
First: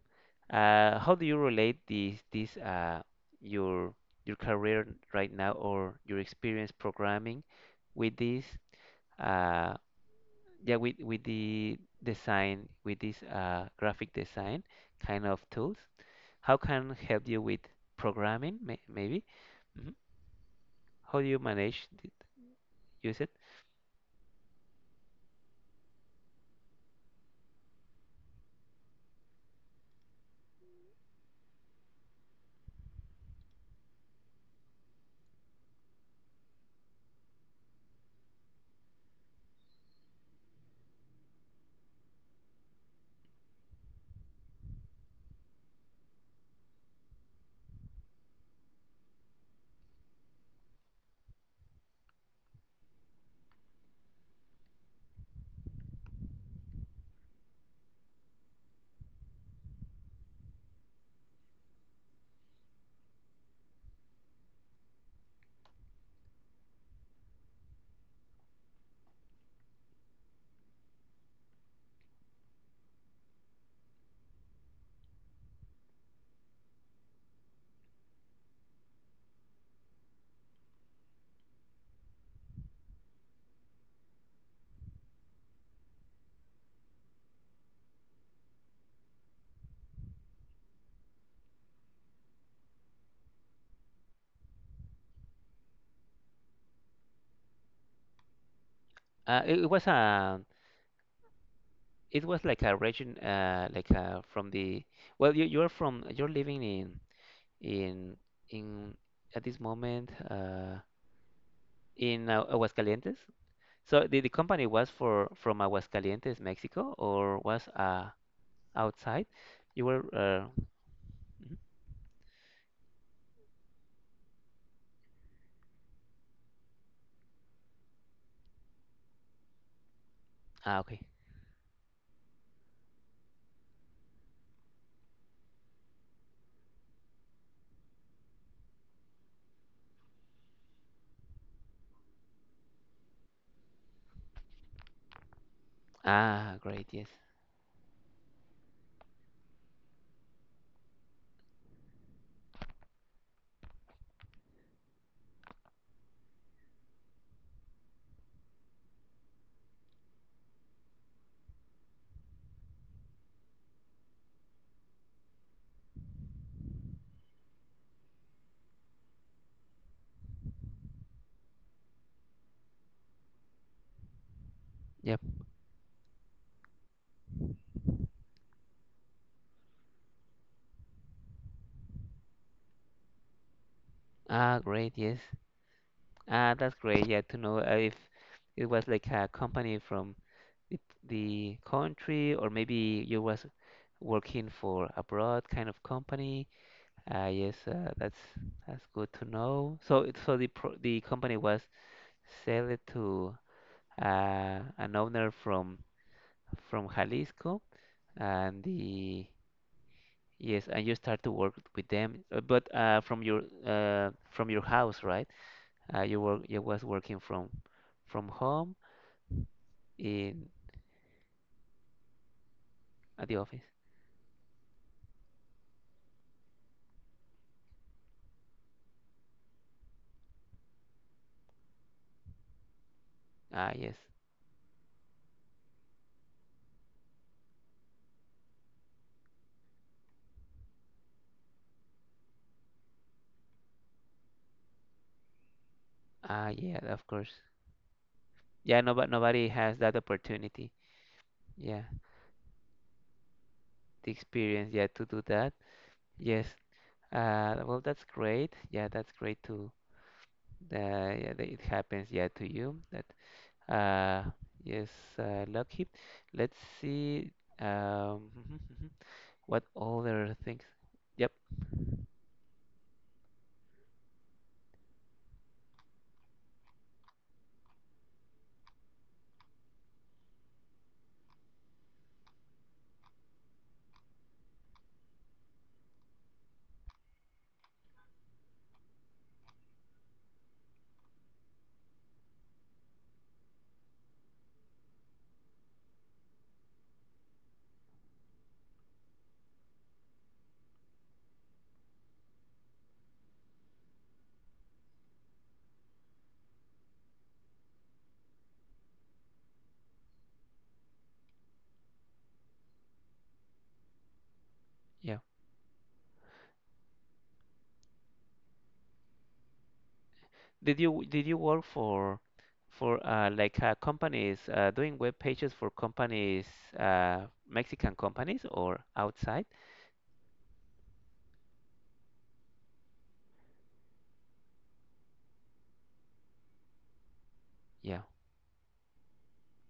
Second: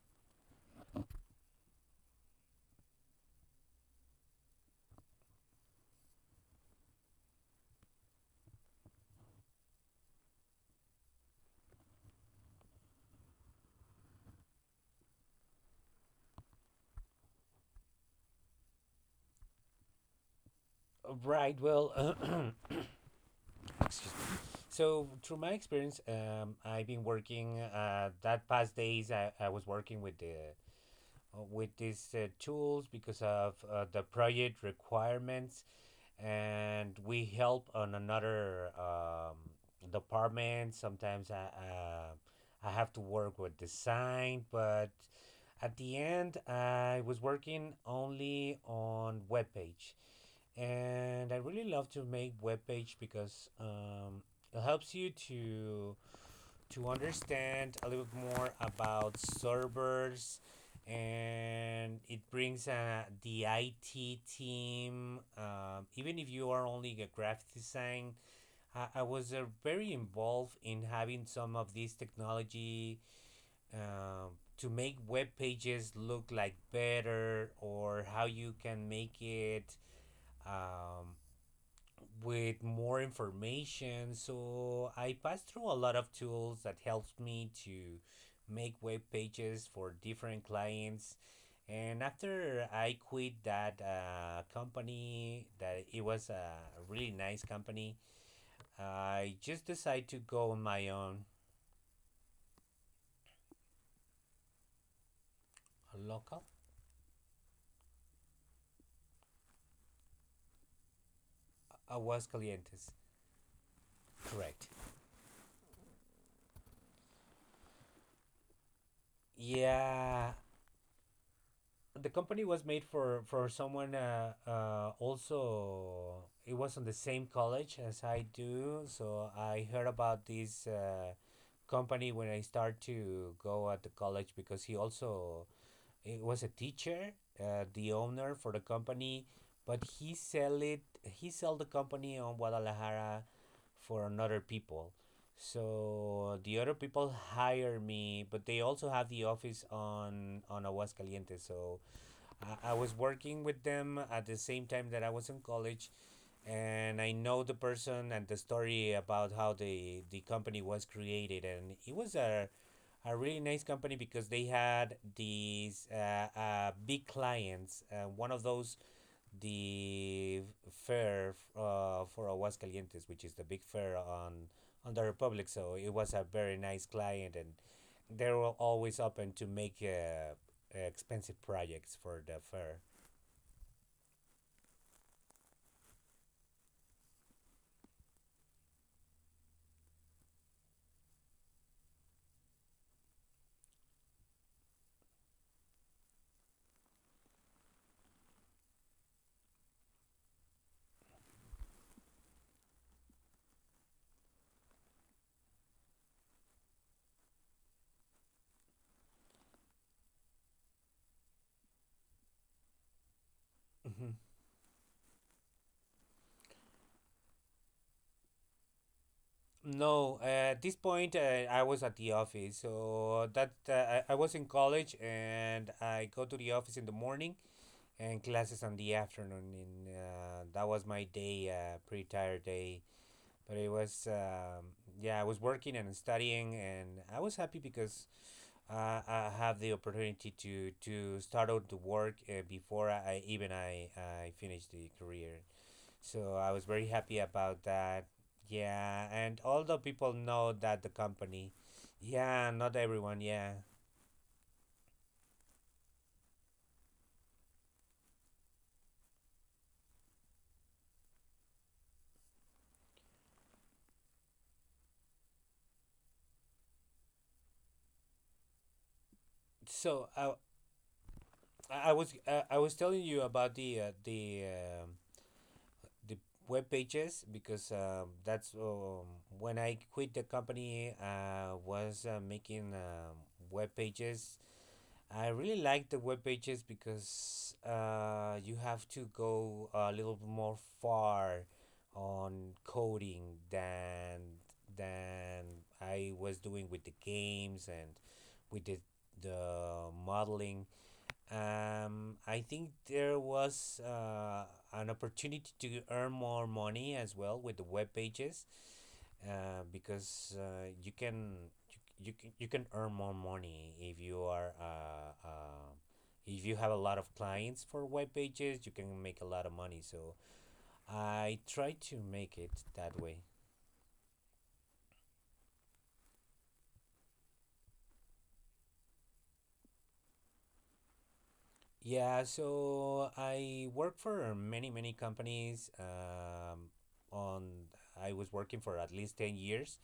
How do you relate these your your career right now or your experience programming with this uh yeah with the design with this graphic design kind of tools? How can help you with programming maybe? Mhm. How do you
right.
manage to
Well,
use it?
excuse me. So, through my experience, I've been working that past days. I was working with the with these tools because of the project requirements, and we help on another department. Sometimes I have to work with design, but at the end, I was working only on web page, and I really love to make web page because it helps you to understand a little bit more about servers, and it brings the IT team even if you are only a graphic design. I was very involved in having some of these technology to make web pages look like better, or how you can make it um, with more information. So I pass through a lot of tools that helps me to make web pages for different clients. And after I quit that company, that it was a really nice company, I
It
just
was
decided to
a
go on my own.
It was like a region, like from the. Well, you're from you're
Local?
living in in at this moment in
Aguascalientes.
Aguascalientes. So the company
Correct.
was for from Aguascalientes, Mexico, or was outside? You were.
Yeah,
Mhm.
the company was made for someone also. It was on the same college as I do, so I heard about this
Ah, okay.
company when I start to go at the college because he also it was a teacher, the owner for the company, but he sell it. He sell the company on Guadalajara for another people. So
Ah,
the other
great. Yes.
people hire me, but they also have the office on Aguascalientes. So I was working with them at the same time that I was in college, and I know the person and the story about how the company was created, and it was a really nice company because they had these big clients. One of those, the fair for Aguascalientes, which is the big fair on the
Yep.
Republic. So it was a very nice client, and they were always open to make expensive projects for the fair.
Ah, great. Yes. Ah, that's great. Yeah, to know if it was like a company from the, the country, or maybe you was working for a broad kind of company. Yes, that's good to know. So it- so the pro the company was sold to an owner from Jalisco, and the yes, and you start to work with them, but
Mhm.
from your house, right? You work you was working from home
No,
in
at this point, I was at the office.
at
So
the
that
office.
I was in college, and I go to the office in the morning and classes on the afternoon. And that was my day, pretty tired day. But
Ah,
it
yes.
was, yeah, I was working and studying, and I was happy because I have the opportunity to start out to work before I even I finish the career. So
Ah,
I was
yeah,
very
of
happy
course.
about that.
Yeah, no, but
Yeah, and
nobody has
although
that
people know
opportunity.
that the company.
Yeah.
Yeah, not everyone. Yeah.
The experience, yeah, to do that. Yes. Well, that's great. Yeah, that's great to yeah, that it happens. Yeah, to you. That uh, yes, lucky. Let's see. Mhm, mhm. What
So
other
I
things? Yep.
I I was I was telling you about the the web pages because that's when I quit the company. I was making web pages. I really like the web pages because you have to go a little bit more far on coding than I was doing with the games and with the modeling. I think there was an opportunity to earn more money as well with the web pages, because you can earn more money if you are
Yeah.
if you have a lot of clients for web pages, you can make a lot of money. So
Did you did
I
you work
try to make it that
for
way.
like companies doing web pages for companies, Mexican companies or outside?
Yeah, so I work for many companies. On I
Yeah.
was working for at least 10 years.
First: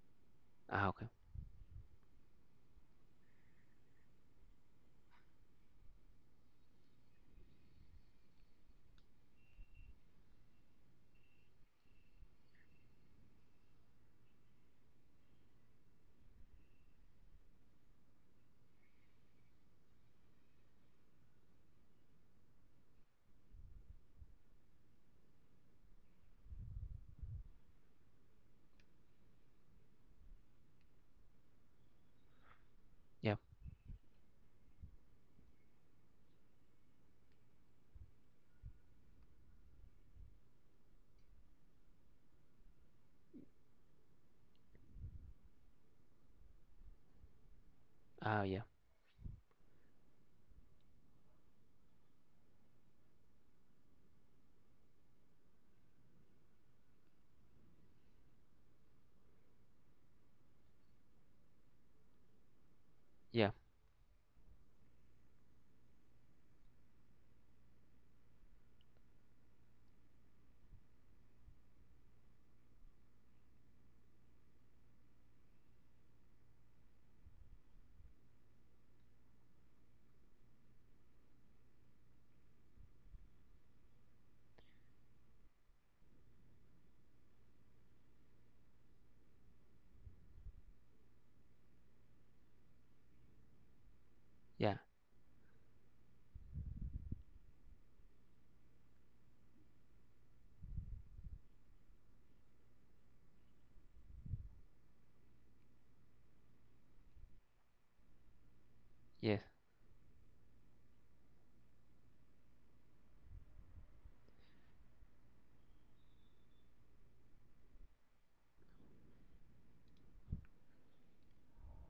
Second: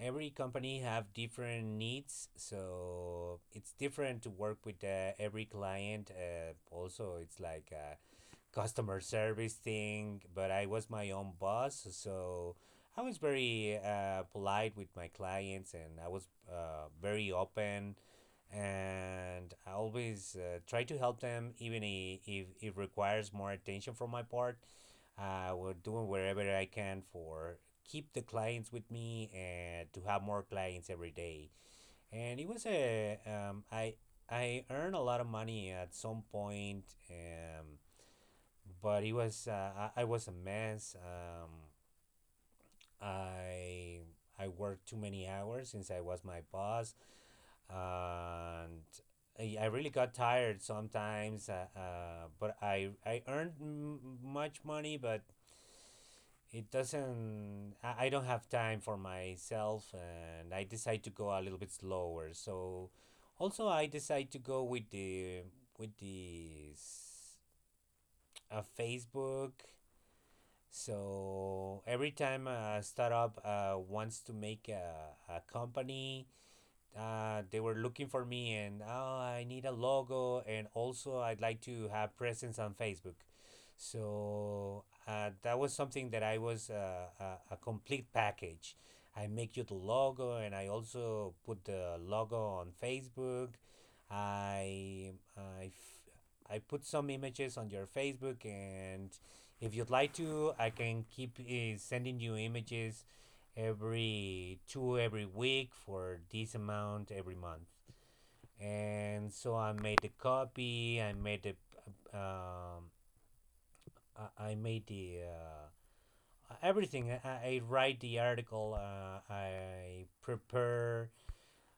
Every company
Ah, okay.
have different needs, so it's different to work with every client. Also it's like customer service thing, but I was my own boss, so I was very polite with my clients, and I was very open, and I always try to help them even if it requires more attention from my part. I would do wherever I can for keep the clients with me and to have more clients every day. And it was a
Yeah.
I earned a lot of money at some point. But it was I was a mess. I worked too many hours since I was my boss, and
Ah, yeah.
I really got tired sometimes. But I earned much money, but it doesn't. I don't have time for myself, and I decide to go a little bit slower. So
Yeah.
also I decide to go with the with this a Facebook. So every time a startup wants to make a company, they were looking for me and, oh, I need a logo and also I'd like to have presence on Facebook. So that was something that I was a complete package. I make you the logo and I also put the logo on Facebook.
Yeah.
I I f- I put some images on your Facebook and if you'd like to, I can keep sending you images every week for this amount every month, and
Yes.
so I made the copy, I made the um, made the everything. I write the article, I prepare,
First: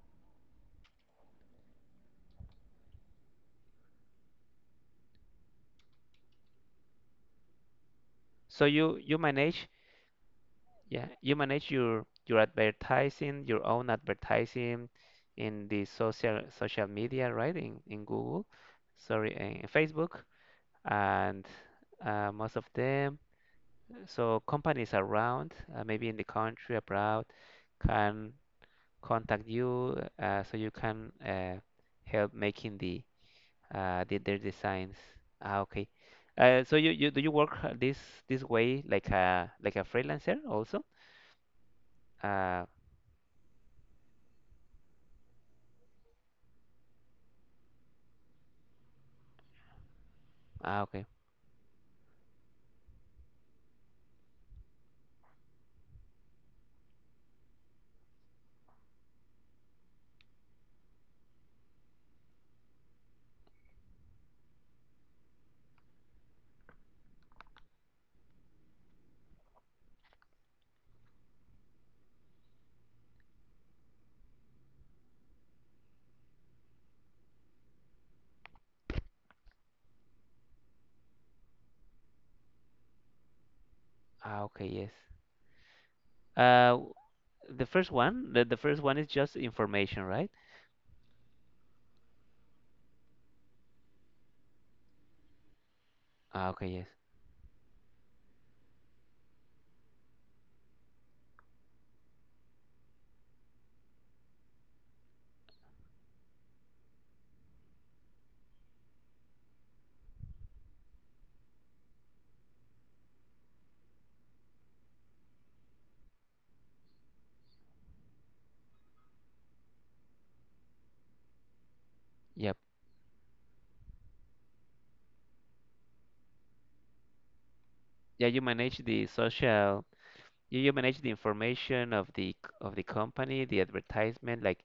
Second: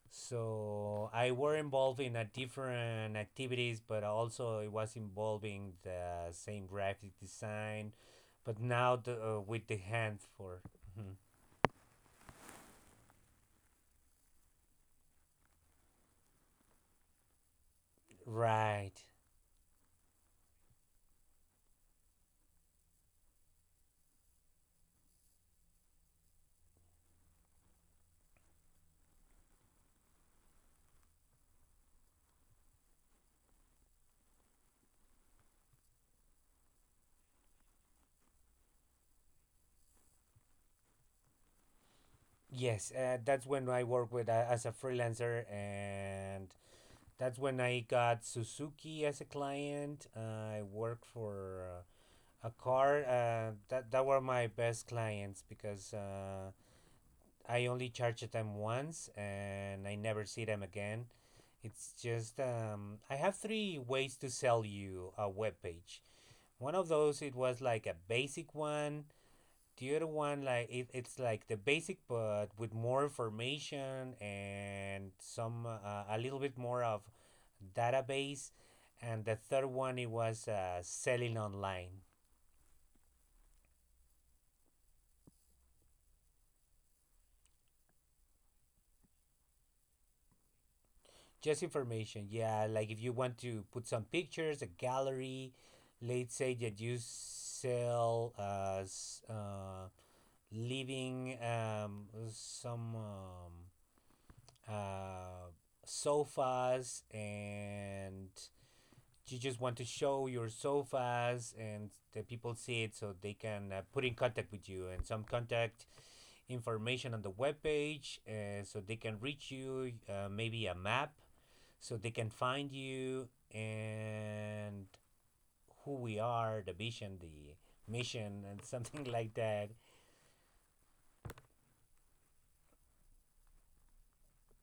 so I were involved in a different activities, but also it was involving the same graphic design, but
So you
now the,
you manage,
with the hand for
yeah,
mm-hmm.
you manage your advertising, your own advertising in the social social media, right? In Google,
Right.
sorry, in Facebook, and most of them. So companies around, maybe in the country, abroad, can contact you, so you can help making the their designs. Ah, okay. So you, you do you work this this way like a freelancer also? Uh,
Yes, that's when I work with as a freelancer, and that's when I got Suzuki as a client. I
ah,
worked
okay.
for a car. That that were my best clients because I only charged them once, and I never see them again. It's just I have three ways to sell you a web page. One of those it was like a basic one, the other one, like it's like the basic, but with more information and some a little bit more of database. And the third one, it was selling online,
Ah, okay, yes. Uh, the first one is just information, right?
just information. Yeah, like if you want to put some pictures, a gallery. Let's
Ah,
say
okay,
that
yes.
you sell living some uh, sofas, and you just want to show your sofas and the people see it so they can put in contact with you and some contact information on the webpage so they can reach you, maybe a map so they can
Yep.
find you, and who we are, the vision, the
Yeah, you
mission and
manage
something
the
like that.
social, you manage the information of the c- of the company, the advertisement, like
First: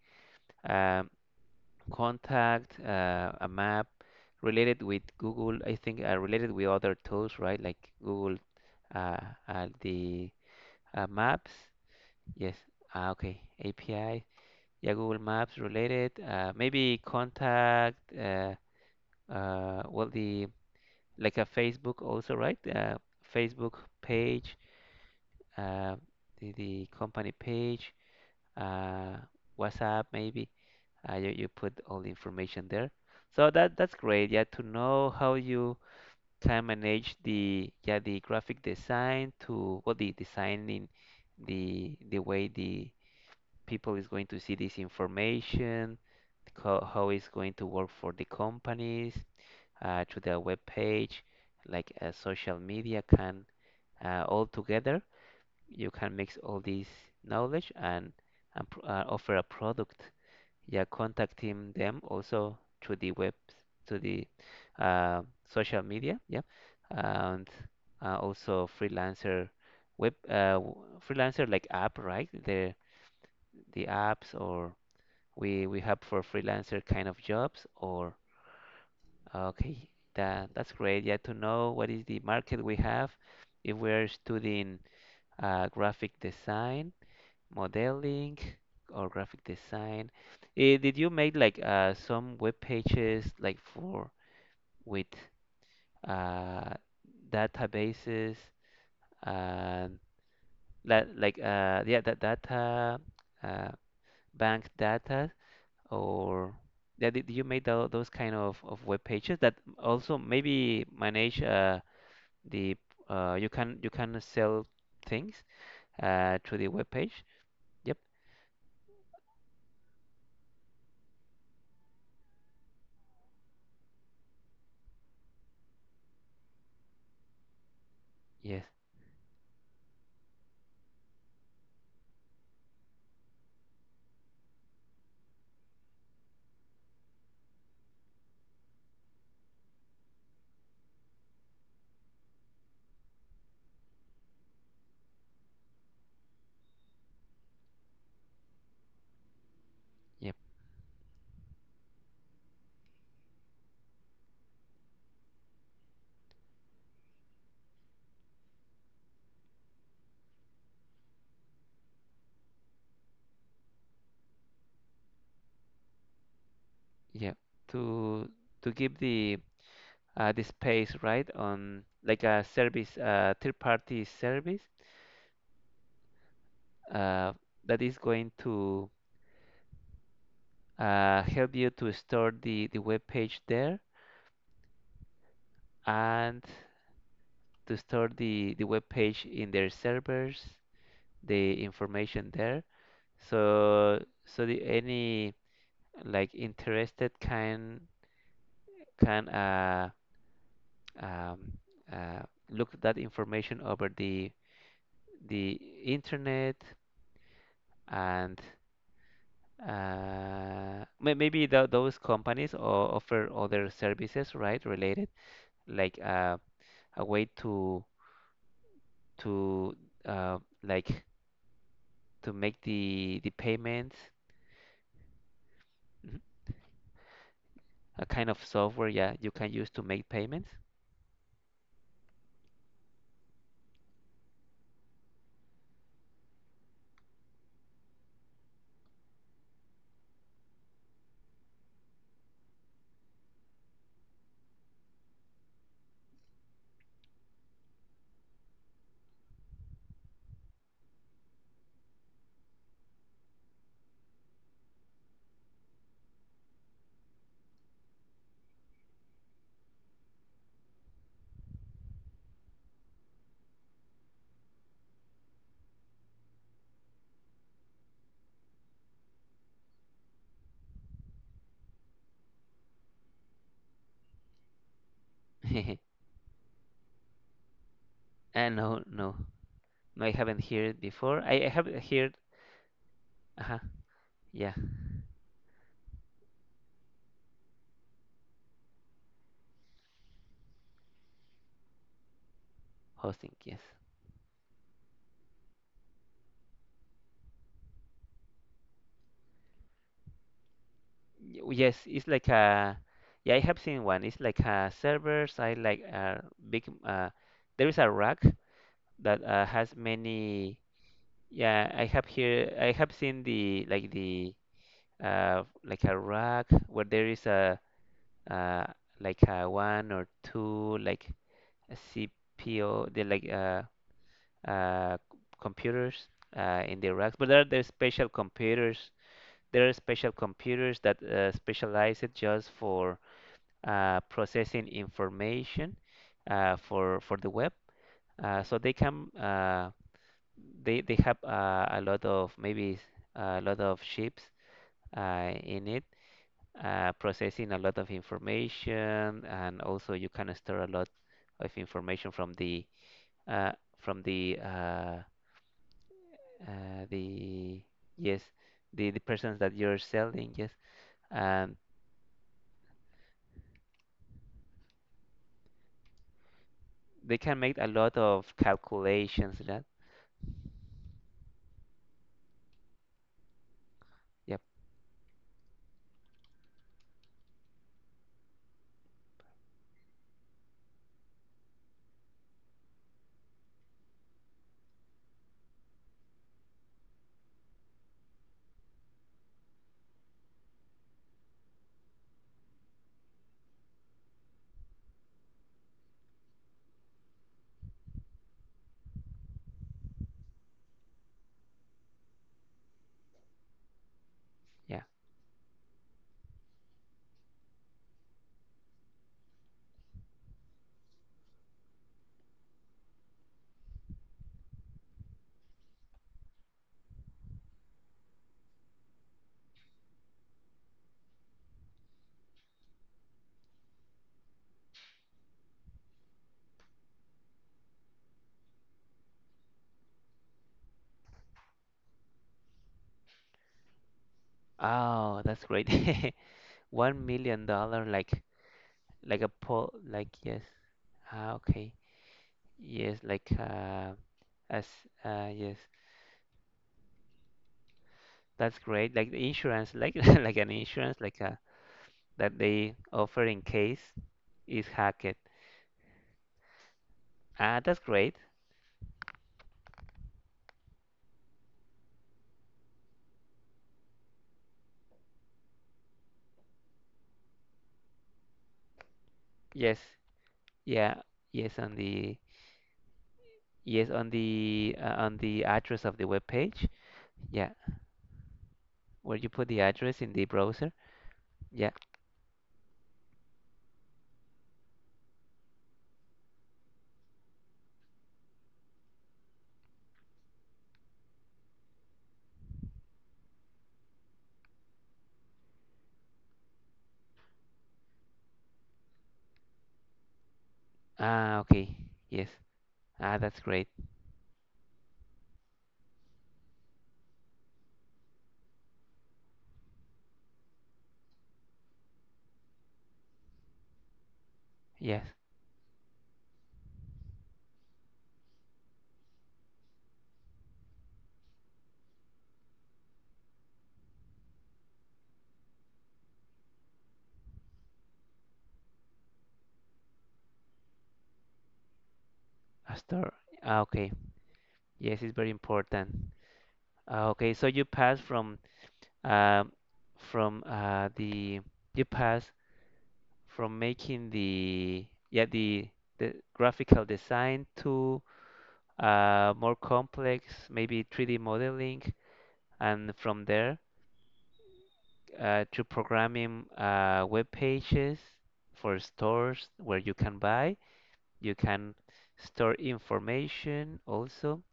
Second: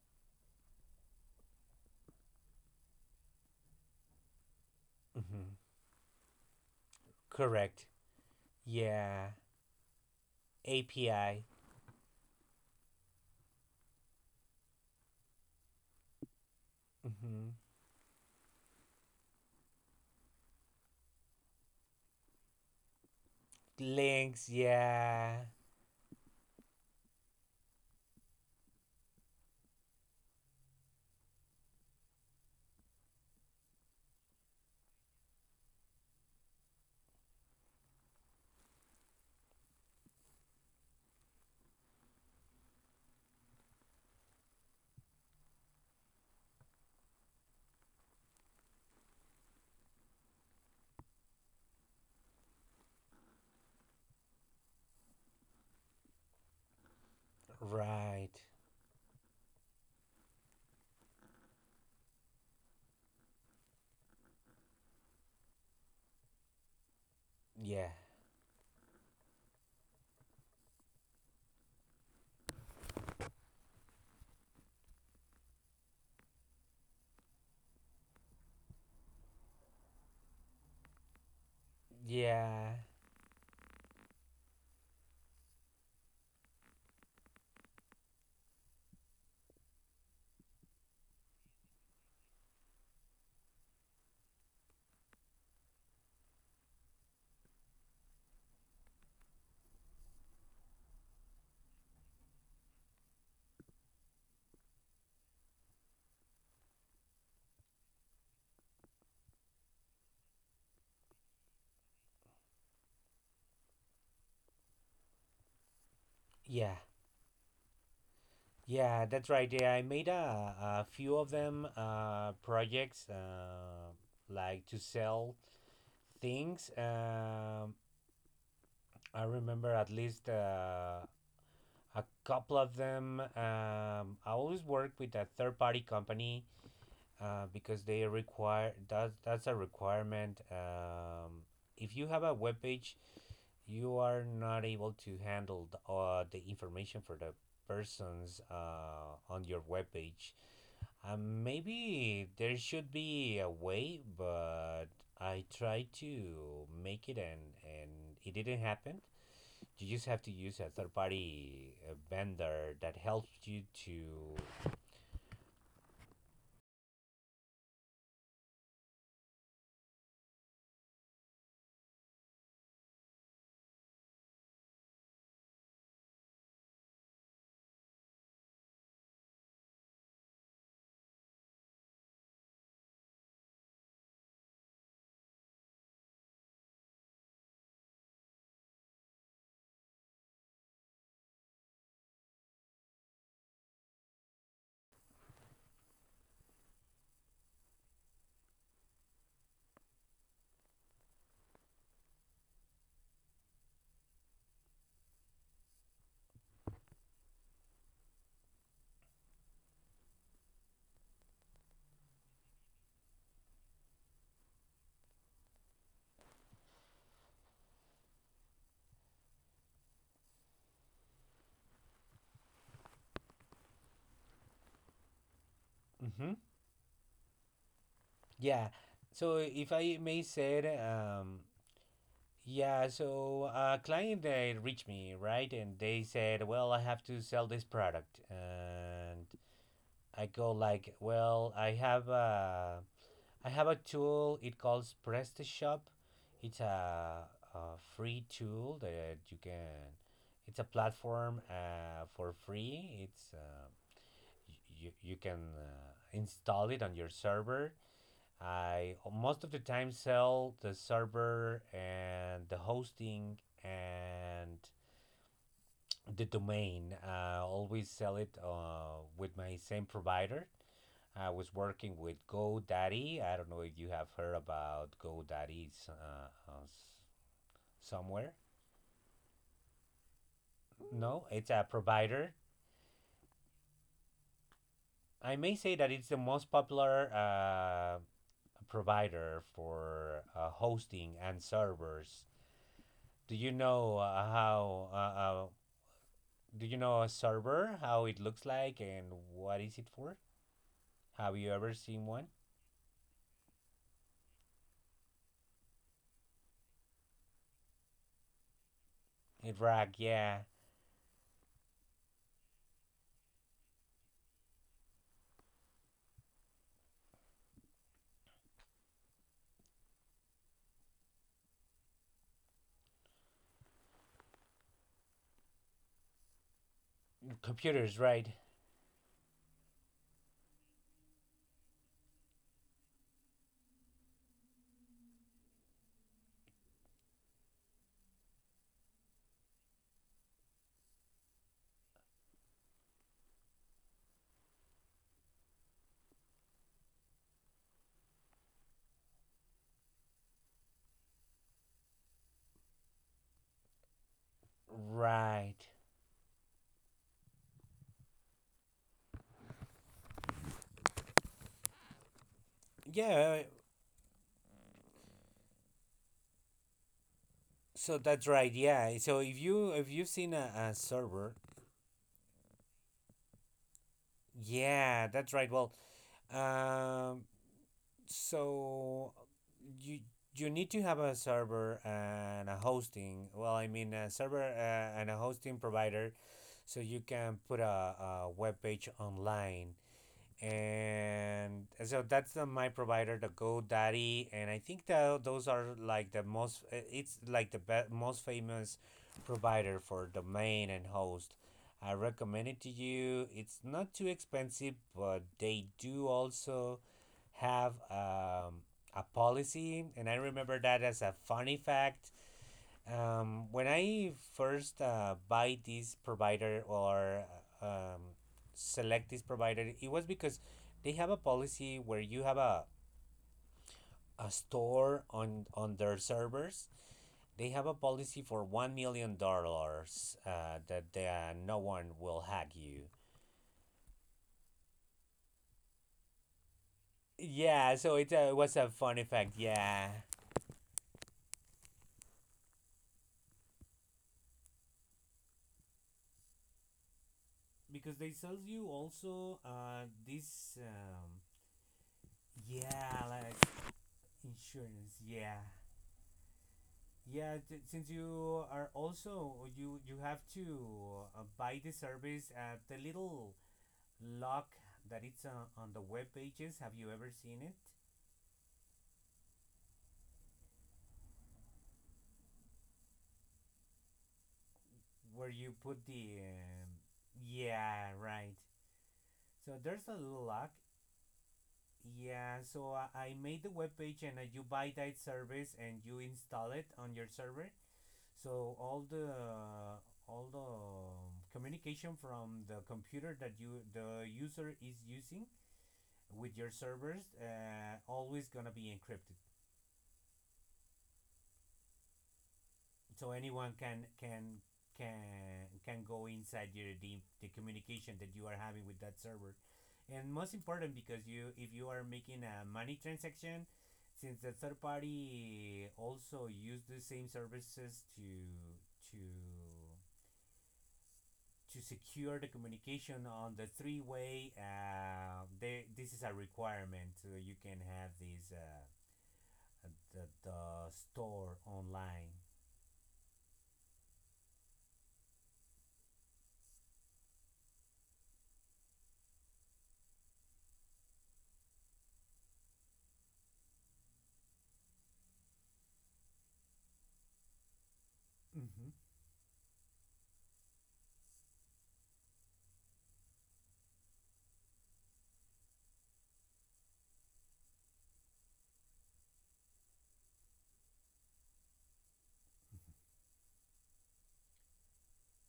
um, contact, a map related with
Hmm.
Google, I think related with other tools, right? Like
Correct.
Google, uh,
Yeah.
the
API.
Maps. Yes. Ah, okay. API. Yeah, Google Maps related, maybe
Hmm.
contact, well, the like a Facebook also, right? Facebook
Links,
page,
yeah.
uh, the company page, uh, WhatsApp maybe. You, you put all the information there. So that that's great. Yeah, to know how you can manage the yeah the graphic design to well the designing the way the people is going to see this information, co- how it's going to work for the companies, to their web page, like social media can all together. You can mix all this knowledge
Right.
and pr- offer a product. Yeah, contacting them also through the web, to the uh, social media. Yeah, and
Yeah.
also freelancer web freelancer like app, right? The apps or we have for freelancer kind of jobs or okay that that's great yeah to know what is the market
Yeah.
we have if we're studying graphic design modeling or graphic design. Eh, did you make like some web pages like for with uh, databases and like yeah that data uh, bank data or yeah, did you made tho- those kind of web pages that also maybe manage the you can sell things through the
Yeah.
web page. Yep.
Yeah, that's right. Yeah, I made a few of them projects, like to sell things.
Yes.
I remember at least a couple of them. I always work with a third party company because they require that that's a requirement. If you have a web page, you are not able to handle the information for the persons on your web page.
Yep.
Maybe there should be a way, but I tried to make it, and it didn't happen. You just have to use a third party vendor that helps you to.
Yep. To to give the space right on like a service third party service uh, that is going to help you to store the web page there and to store the web page in their servers the information there. So so the any like interested can um, uh, look that information over the internet and maybe tho- those companies o- offer other services, right, related like a way to like to make the payments,
Hmm.
mhm, a
Yeah.
kind of software,
So
yeah,
if
you
I
can use
may
to make
say, it,
payments.
yeah, so a client they reached me, right? And they said, well, I have to sell this product. And I go like, well, I have a tool. It calls PrestaShop. It's a free tool that you can. It's a platform, for free. It's you can install it on your server. I most of the time sell the server and the hosting and the domain. I always sell it with my same provider. I was working with GoDaddy. I don't know if you have heard about GoDaddy somewhere.
No, no, no. I haven't
No,
heard
it's
it
a
before. I
provider.
have heard. Uh-huh, yeah,
I may say that it's the most popular provider for hosting and servers. Do you
hosting.
know
Yes.
how? Do you know a server? How it looks like and what is it for? Have you ever
Y- yes.
seen
It's
one?
like a. Yeah, I have seen one. It's like a server side, like a big. There is a rack that has
Iraq, yeah.
many. Yeah, I have here. I have seen the like a rack where there is a uh like a one or two like a CPU, the like uh, computers in the racks, but there are there's
Computers, right?
special computers. There are special computers that specialize it just for processing information for the web. So they can they have a lot of maybe a lot of chips in it, processing a lot of information, and also you can store a lot of information uh,
Right.
from the yes the persons that you're selling, yes,
Yeah.
and
So that's right. Yeah. So if you if you've
they
seen
can make a
a
lot
server,
of calculations that
yeah, that's right. Well, um,
yep
so you need to have a server and a hosting. Well, I mean a server and a hosting provider, so you can put a web page online. And so that's the, my provider the GoDaddy, and I think that those are like the most it's like the most famous provider for domain and host. I recommend it to you. It's not too expensive, but they do
yeah
also have a policy, and I remember that as a funny fact. When I first buy this provider or uh, um, select this provider, it was because they have a policy where you have a store on their servers. They have a policy for $1 million that they, no one will hack you.
oh that's great one
Yeah,
million
so it
dollar
was a fun effect.
like a
Yeah,
poll like yes, ah, okay, yes like as yes
because they sells
that's
you
great like the
also
insurance like like an
this
insurance like a that they
yeah,
offer
like
in case is
insurance.
hacked
Yeah. Yeah,
ah that's
since
great
you are also you have to buy the service at the little lock that it's on the web pages. Have you ever seen it?
yes yeah yes on the. Yes,
Where
on
you
the
put
address
the
of the web page. Yeah,
yeah, right.
where you
So
put the
there's a little
address in the
lock.
browser. Yeah.
Yeah, so I made the web page, and you buy that service and you install it on your server. So all the communication from the computer that you the user is using with your servers always gonna be encrypted,
Ah, okay. Yes.
so
Ah,
anyone
that's great.
can go inside your the communication that you are having with that server, and most important because you if you are making a money transaction, since the third
Yes.
party also use the same services to to to secure the communication on the three way, they, this is a requirement so you can have these. At, at the store online.
A store. Ah, okay. Yes, it's very important. Ah, okay. So you pass um from the you pass from making the yeah the graphical design to
Mm-hmm.
more complex maybe 3D modeling and from there to programming web pages for stores where you can buy. You can store information also,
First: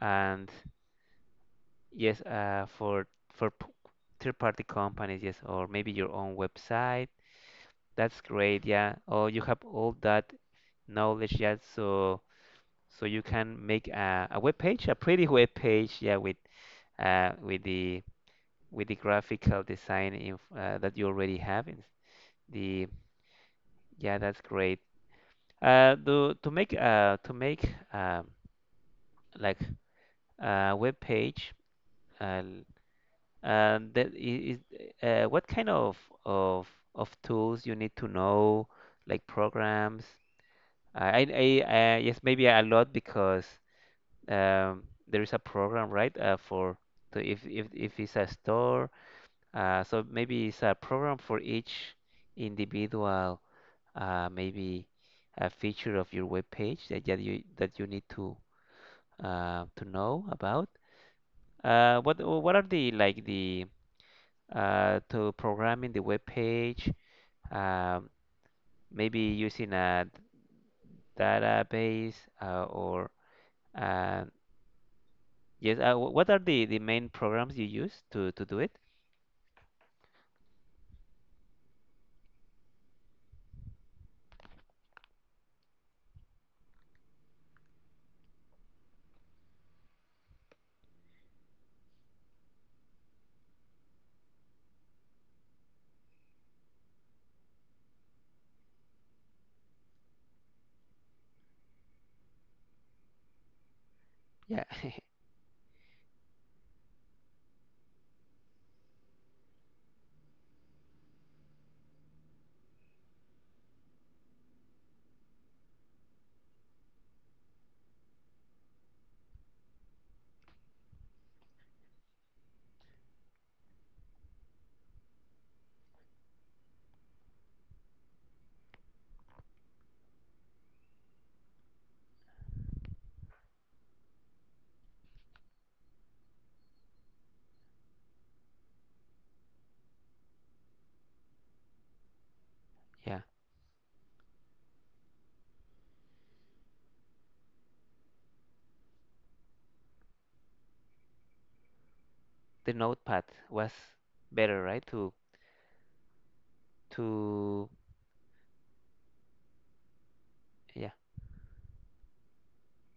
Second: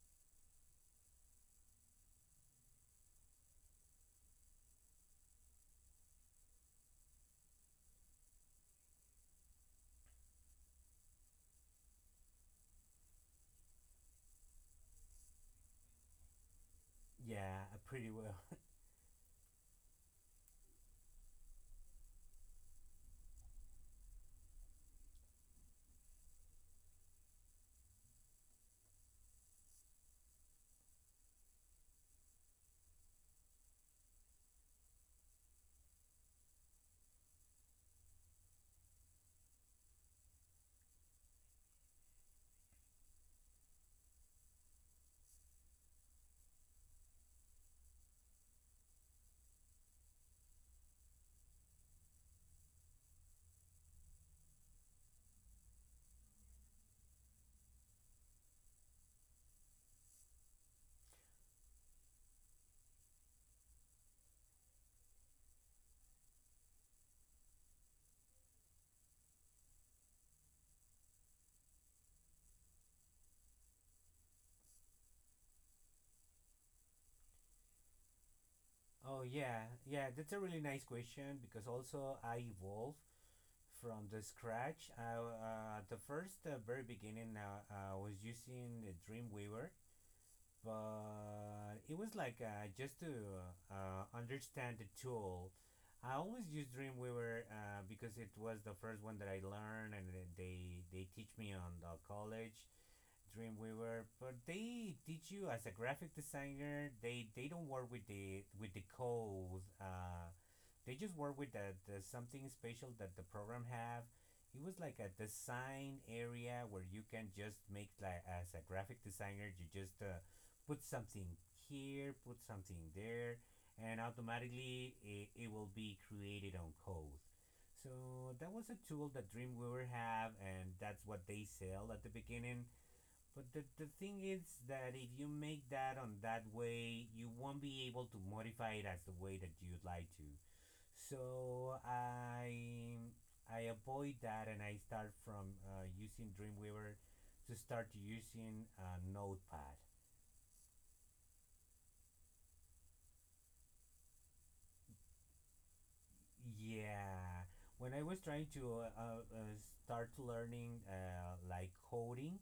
and yes, for p- third-party companies, yes, or maybe your own website. That's great, yeah. Oh, you have all that knowledge, yeah. So so you can make a web page, a pretty web page, yeah, uh, with the
Yeah, pretty
with the
well.
graphical design inf that you already have in the. Yeah, that's great. Do to make like a web page uh, l- that is what kind of of tools you need to know like programs. I yes maybe a lot because there is a program right for to if it's a store so maybe it's a program for each individual maybe a feature of your web page that, that you need to know about. What are the like the to programming the web page? Um, Maybe using a database or uh, yes. What are the main programs you use to, do it?
Oh, yeah, yeah. That's a really nice question because also I evolved from the scratch. At the first very beginning, I was using the Dreamweaver, but it was like just to understand the tool. I always use Dreamweaver because it was the first one that I learned, and then they teach me on the college
Yeah,
Dreamweaver, but they teach you as a graphic designer. They don't work with the code. They just work with the something special that the program have. It was like a design area where you can just make like as a graphic designer, you just put something here, put something there, and automatically it will be created on code. So that was a tool that Dreamweaver have, and that's what they sell at the beginning. But the thing is that if you make that on that way, you won't be able to modify it as the way that you'd like to. So
yeah.
I avoid that and I start from using Dreamweaver to start using Notepad.
The Notepad was better, right? To
Yeah, when I was trying to start
Yeah,
learning like coding.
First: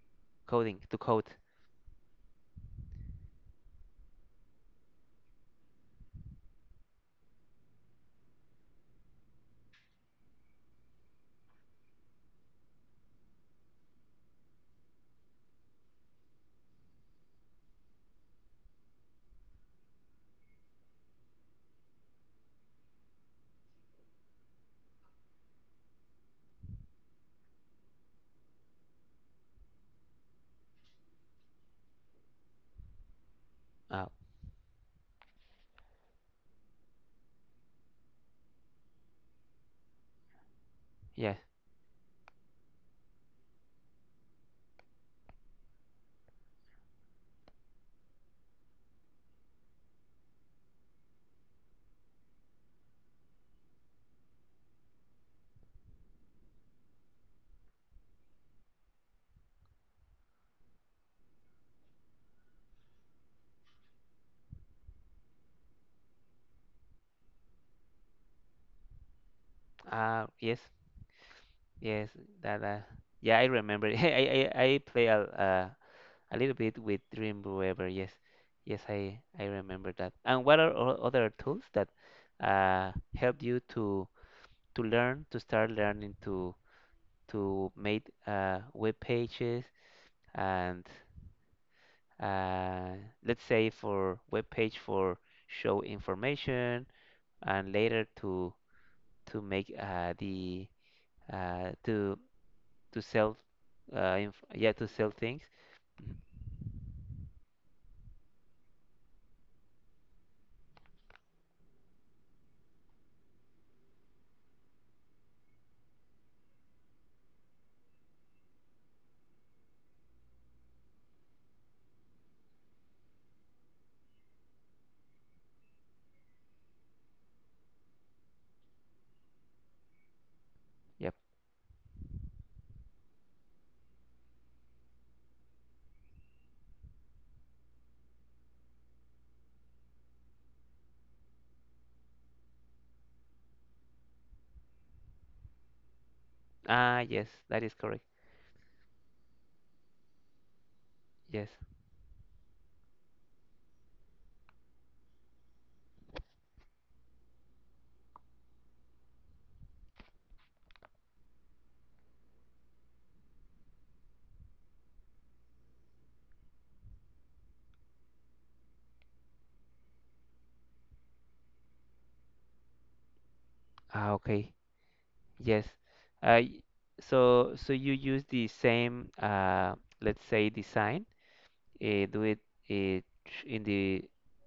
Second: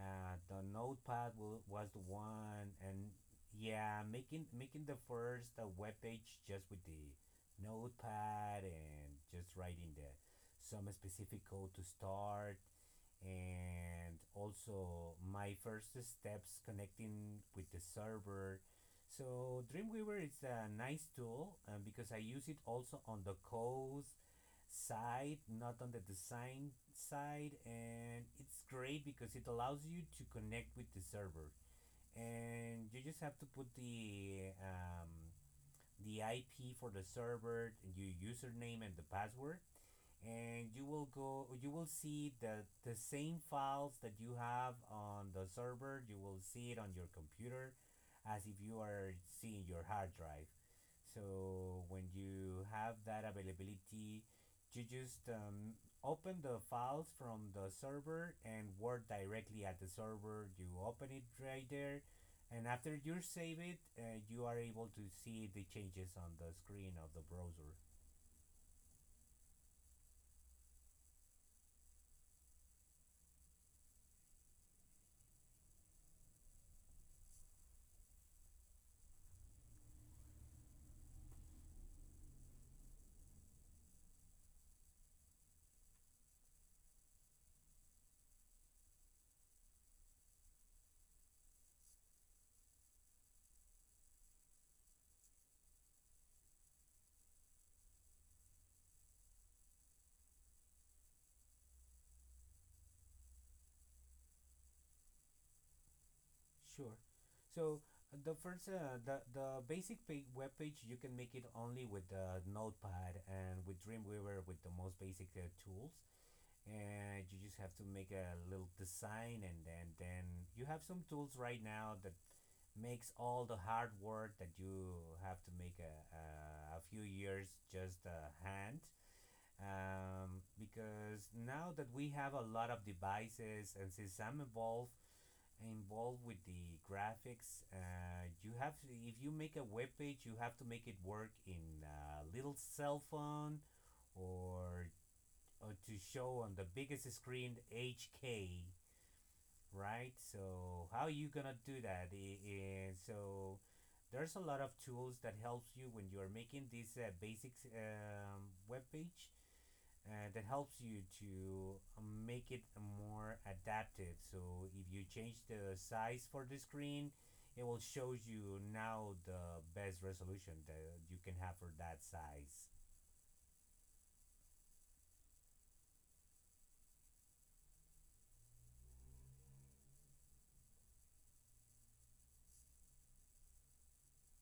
The
coding to code.
notepad was the one, and yeah, making the first web page just with the notepad and just writing the some specific code to start, and also my first steps connecting with the server. So Dreamweaver is a nice tool because I use it also on the codes side, not on the design side. And it's great because it allows you to connect with the server. And you just have to put
Uh,
the IP for the server, your username, and the password, and
yeah.
you will see the same files that you have on the server, you will see it on your computer, as if you are seeing your hard drive. So when you have that availability, you just open the files from the server and work directly at the server, you open it right there, and after you save it you are able to see the changes on the screen of the browser.
Yes. Yes, that yeah, I remember. I play a little bit with Dreamweaver. Yes, yes, I remember that. And what are other tools that uh help you to learn, to start learning to make web pages and uh let's say for web page for show information and later to make the uh to to sell, inf yeah, to sell things. Mhm.
Sure. So the first, the basic page, web page, you can make it only with the Notepad and with Dreamweaver with the most basic tools, and you just have to make a little design, and then you have some tools right now that makes all the hard work that you have to make a a few years just a hand.
Yep.
Because now that we have a lot of devices, and since I'm involved with the graphics. You have to, if you make a web page, you have to make it work in a little cell phone, or, or to show on the
Ah,
biggest
yes, that
screen
is correct.
HK, right? So how are you
Yes.
gonna do that? And so there's a lot of tools that helps you when you're making this basic web page, that helps you to make it more adaptive. So if you change the size for the screen, it will show you now the best resolution that you can have for that size.
Ah, okay. Yes. uh y- so so you use the same let's say design, uh, do it uh, tr- in the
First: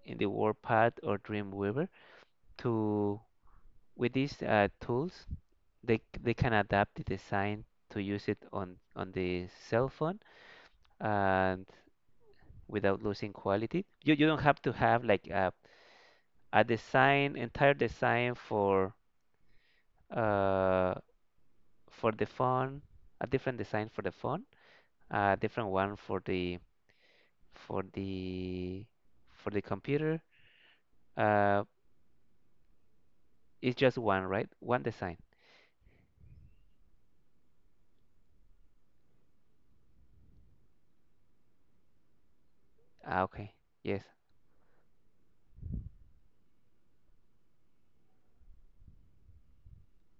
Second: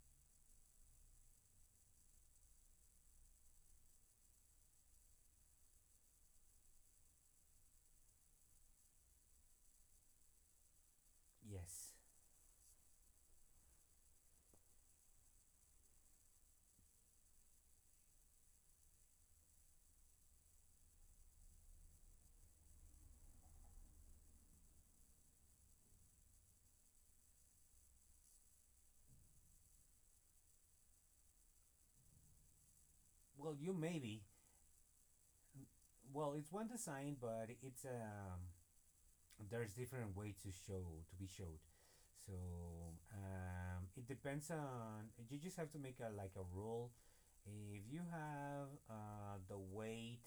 in the Warpath or Dreamweaver to, with these tools, they can adapt the design to use it on the cell phone and
Yes.
without losing quality. You don't have to have like a design, entire design uh, for the phone, a different design for the phone, a different one for the for the for the computer. Uh,
Well, you
it's just
maybe.
one, right? One design.
Well, it's one design, but it's there's different ways to show, to be showed. So
Ah, okay.
it
Yes.
depends on, you just have to make a like a rule. If you have the weight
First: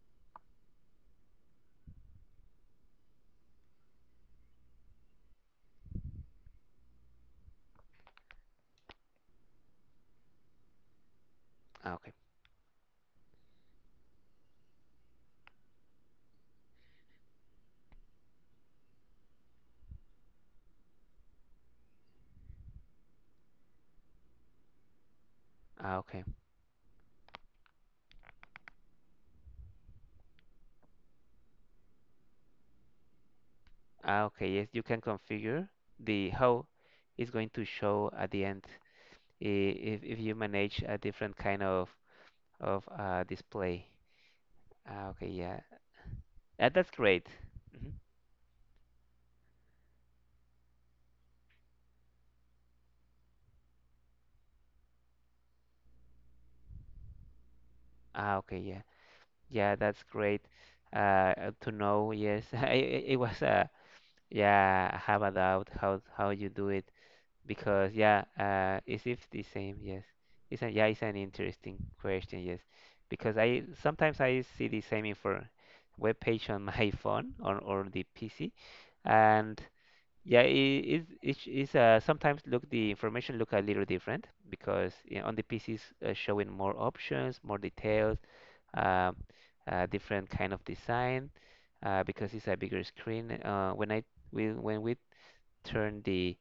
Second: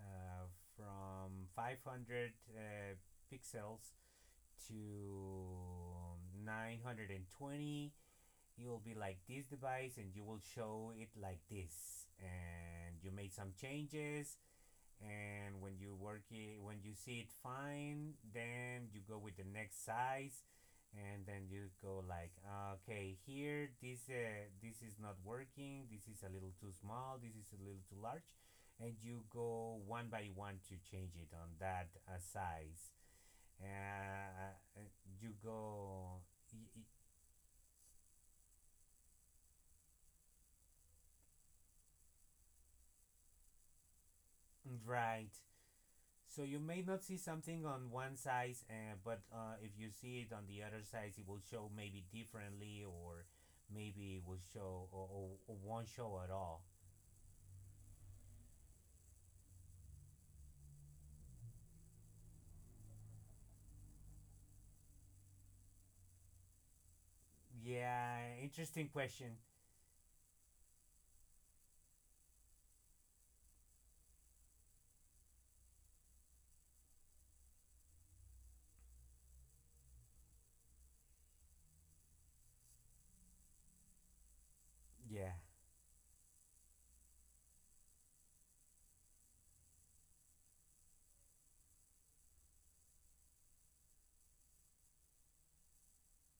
uh, from 500 pixels to 920, you will be like this device and you will show it like
Ah,
this,
okay.
and you made some changes, and when you work it, when you see it fine, then you go with the next size, and then you go like, "Ah, okay, here this this is not working,
Ah,
this
okay.
is a little too small, this is a little too large," and you go one by one to change it on that size. uh,
Ah, okay. Yes, you
uh,
can
you
configure
go
the how it's going to show at the end, if if you manage a different kind of display. Ah, okay.
right.
Yeah.
So you
Ah,
may
that's
not see
great.
something
Mhm.
on one size, but if you see it on the other side, it will show maybe differently, or maybe it will show, or won't show at all.
Ah, okay. Yeah. Yeah, that's great to know. Yes, it was yeah, I have a doubt how you do it because
Yeah,
yeah,
interesting
is it
question.
the same? Yes, yeah, it's an interesting question. Yes, because I sometimes I see the same info web page on my phone or the PC, and yeah, it is sometimes look the information look a little different because you know, on
Yeah,
the PC is showing more options, more details, uh, different kind of design because it's a bigger screen. When we turn the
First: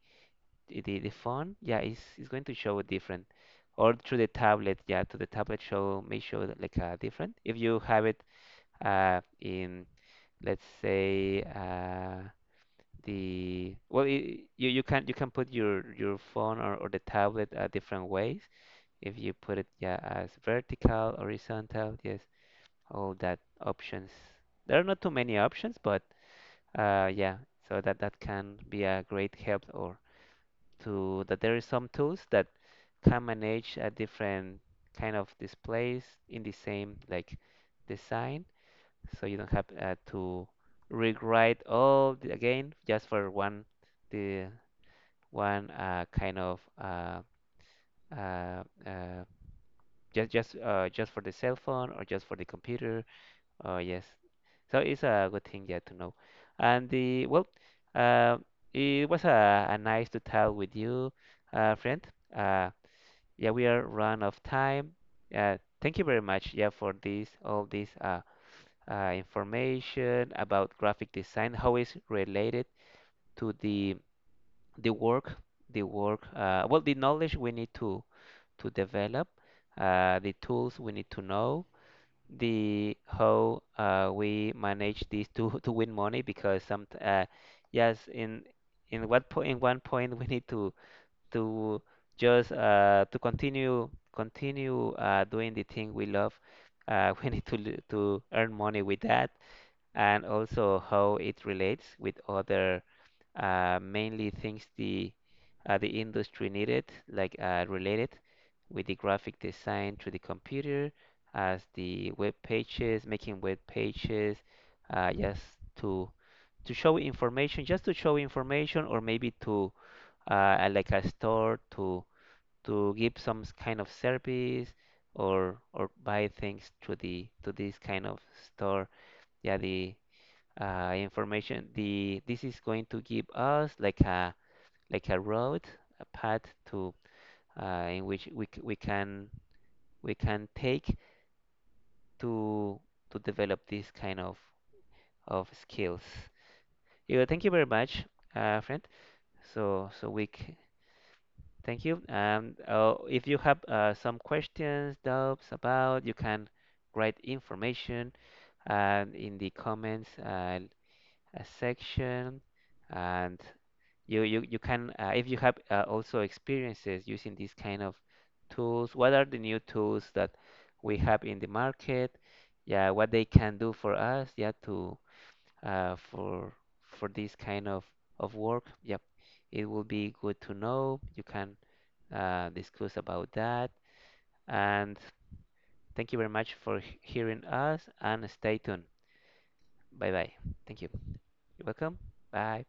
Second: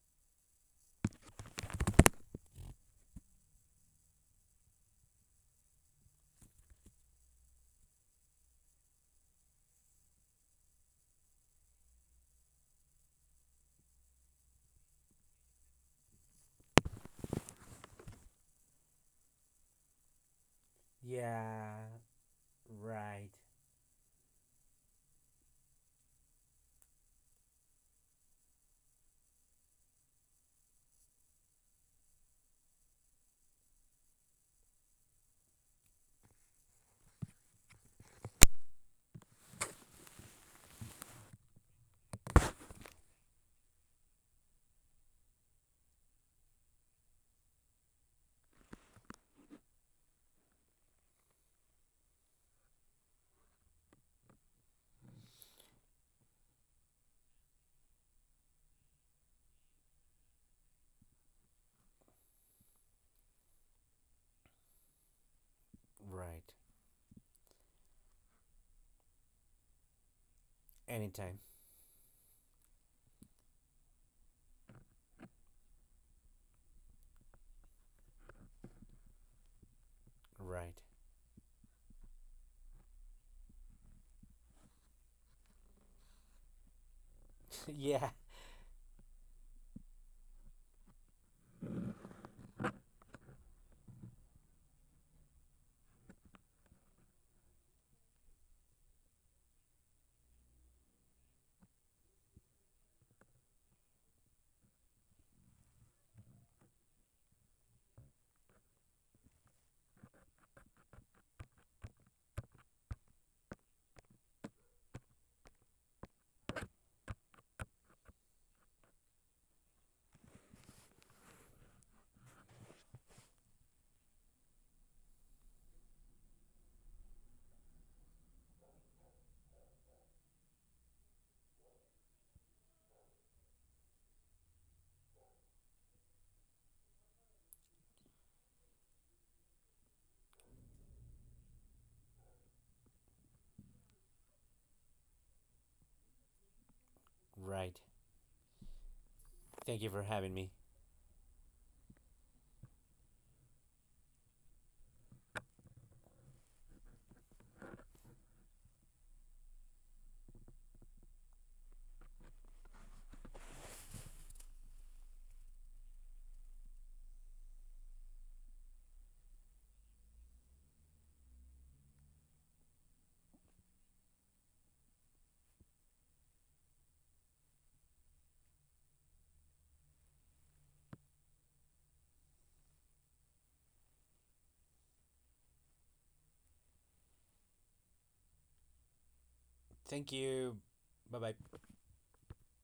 the, the phone, yeah, it's going to show different. Or through the tablet, yeah, to the tablet show may show like a different. If you have it in let's say, the, well, I you, you can, you can put your phone or the tablet different ways, if you put it, yeah, as vertical,
yeah,
horizontal, yes, all
right,
that options. There are not too many options, but yeah, so that that can be a great help or to, that there is some tools that can manage a different kind of displays in the same like design, so you don't have to rewrite all, the, again just for one the one kind of uh, uh, just for the cell phone or just for the computer. Oh yes. So it's a good thing, yeah, to know. And, the, well, uh, it was a nice to talk with you, friend. Uh, yeah, we are run of time. Thank you very much,
right.
yeah, for this all this information about graphic
Anytime.
design, how it's related to the work, the work. Well, the knowledge we need to develop, the
Right.
tools we need to know, the how we manage this to to win money because some yes
yeah.
in what point, in one point we need to to just to continue doing the thing we love, we need to earn money with that, and also how it relates with other mainly things the industry needed, like related with the graphic design to the computer, as the web pages, making web pages, just to show information, just to show information, or maybe to like a store to give some kind of service or buy things to the to this kind of store. Yeah, the information. The this is going to give us like a road, a path to, in which we can take to develop this kind of skills. Yeah, thank you very
Right.
much, friend.
Thank you
So
for
so we
having me.
c- Thank you. If you have some questions, doubts about, you can write information in the comments section. And you can, if you have also experiences using these kind of tools. What are the new tools that we have in the market? Yeah, what they can do for us? Yeah, to uh, for for this kind of work. Yep, it will be good to know. You can discuss about that. And thank you very much for hearing us. And stay tuned. Bye
Thank
bye.
you.
Thank you.
Bye
You're
bye.
welcome. Bye.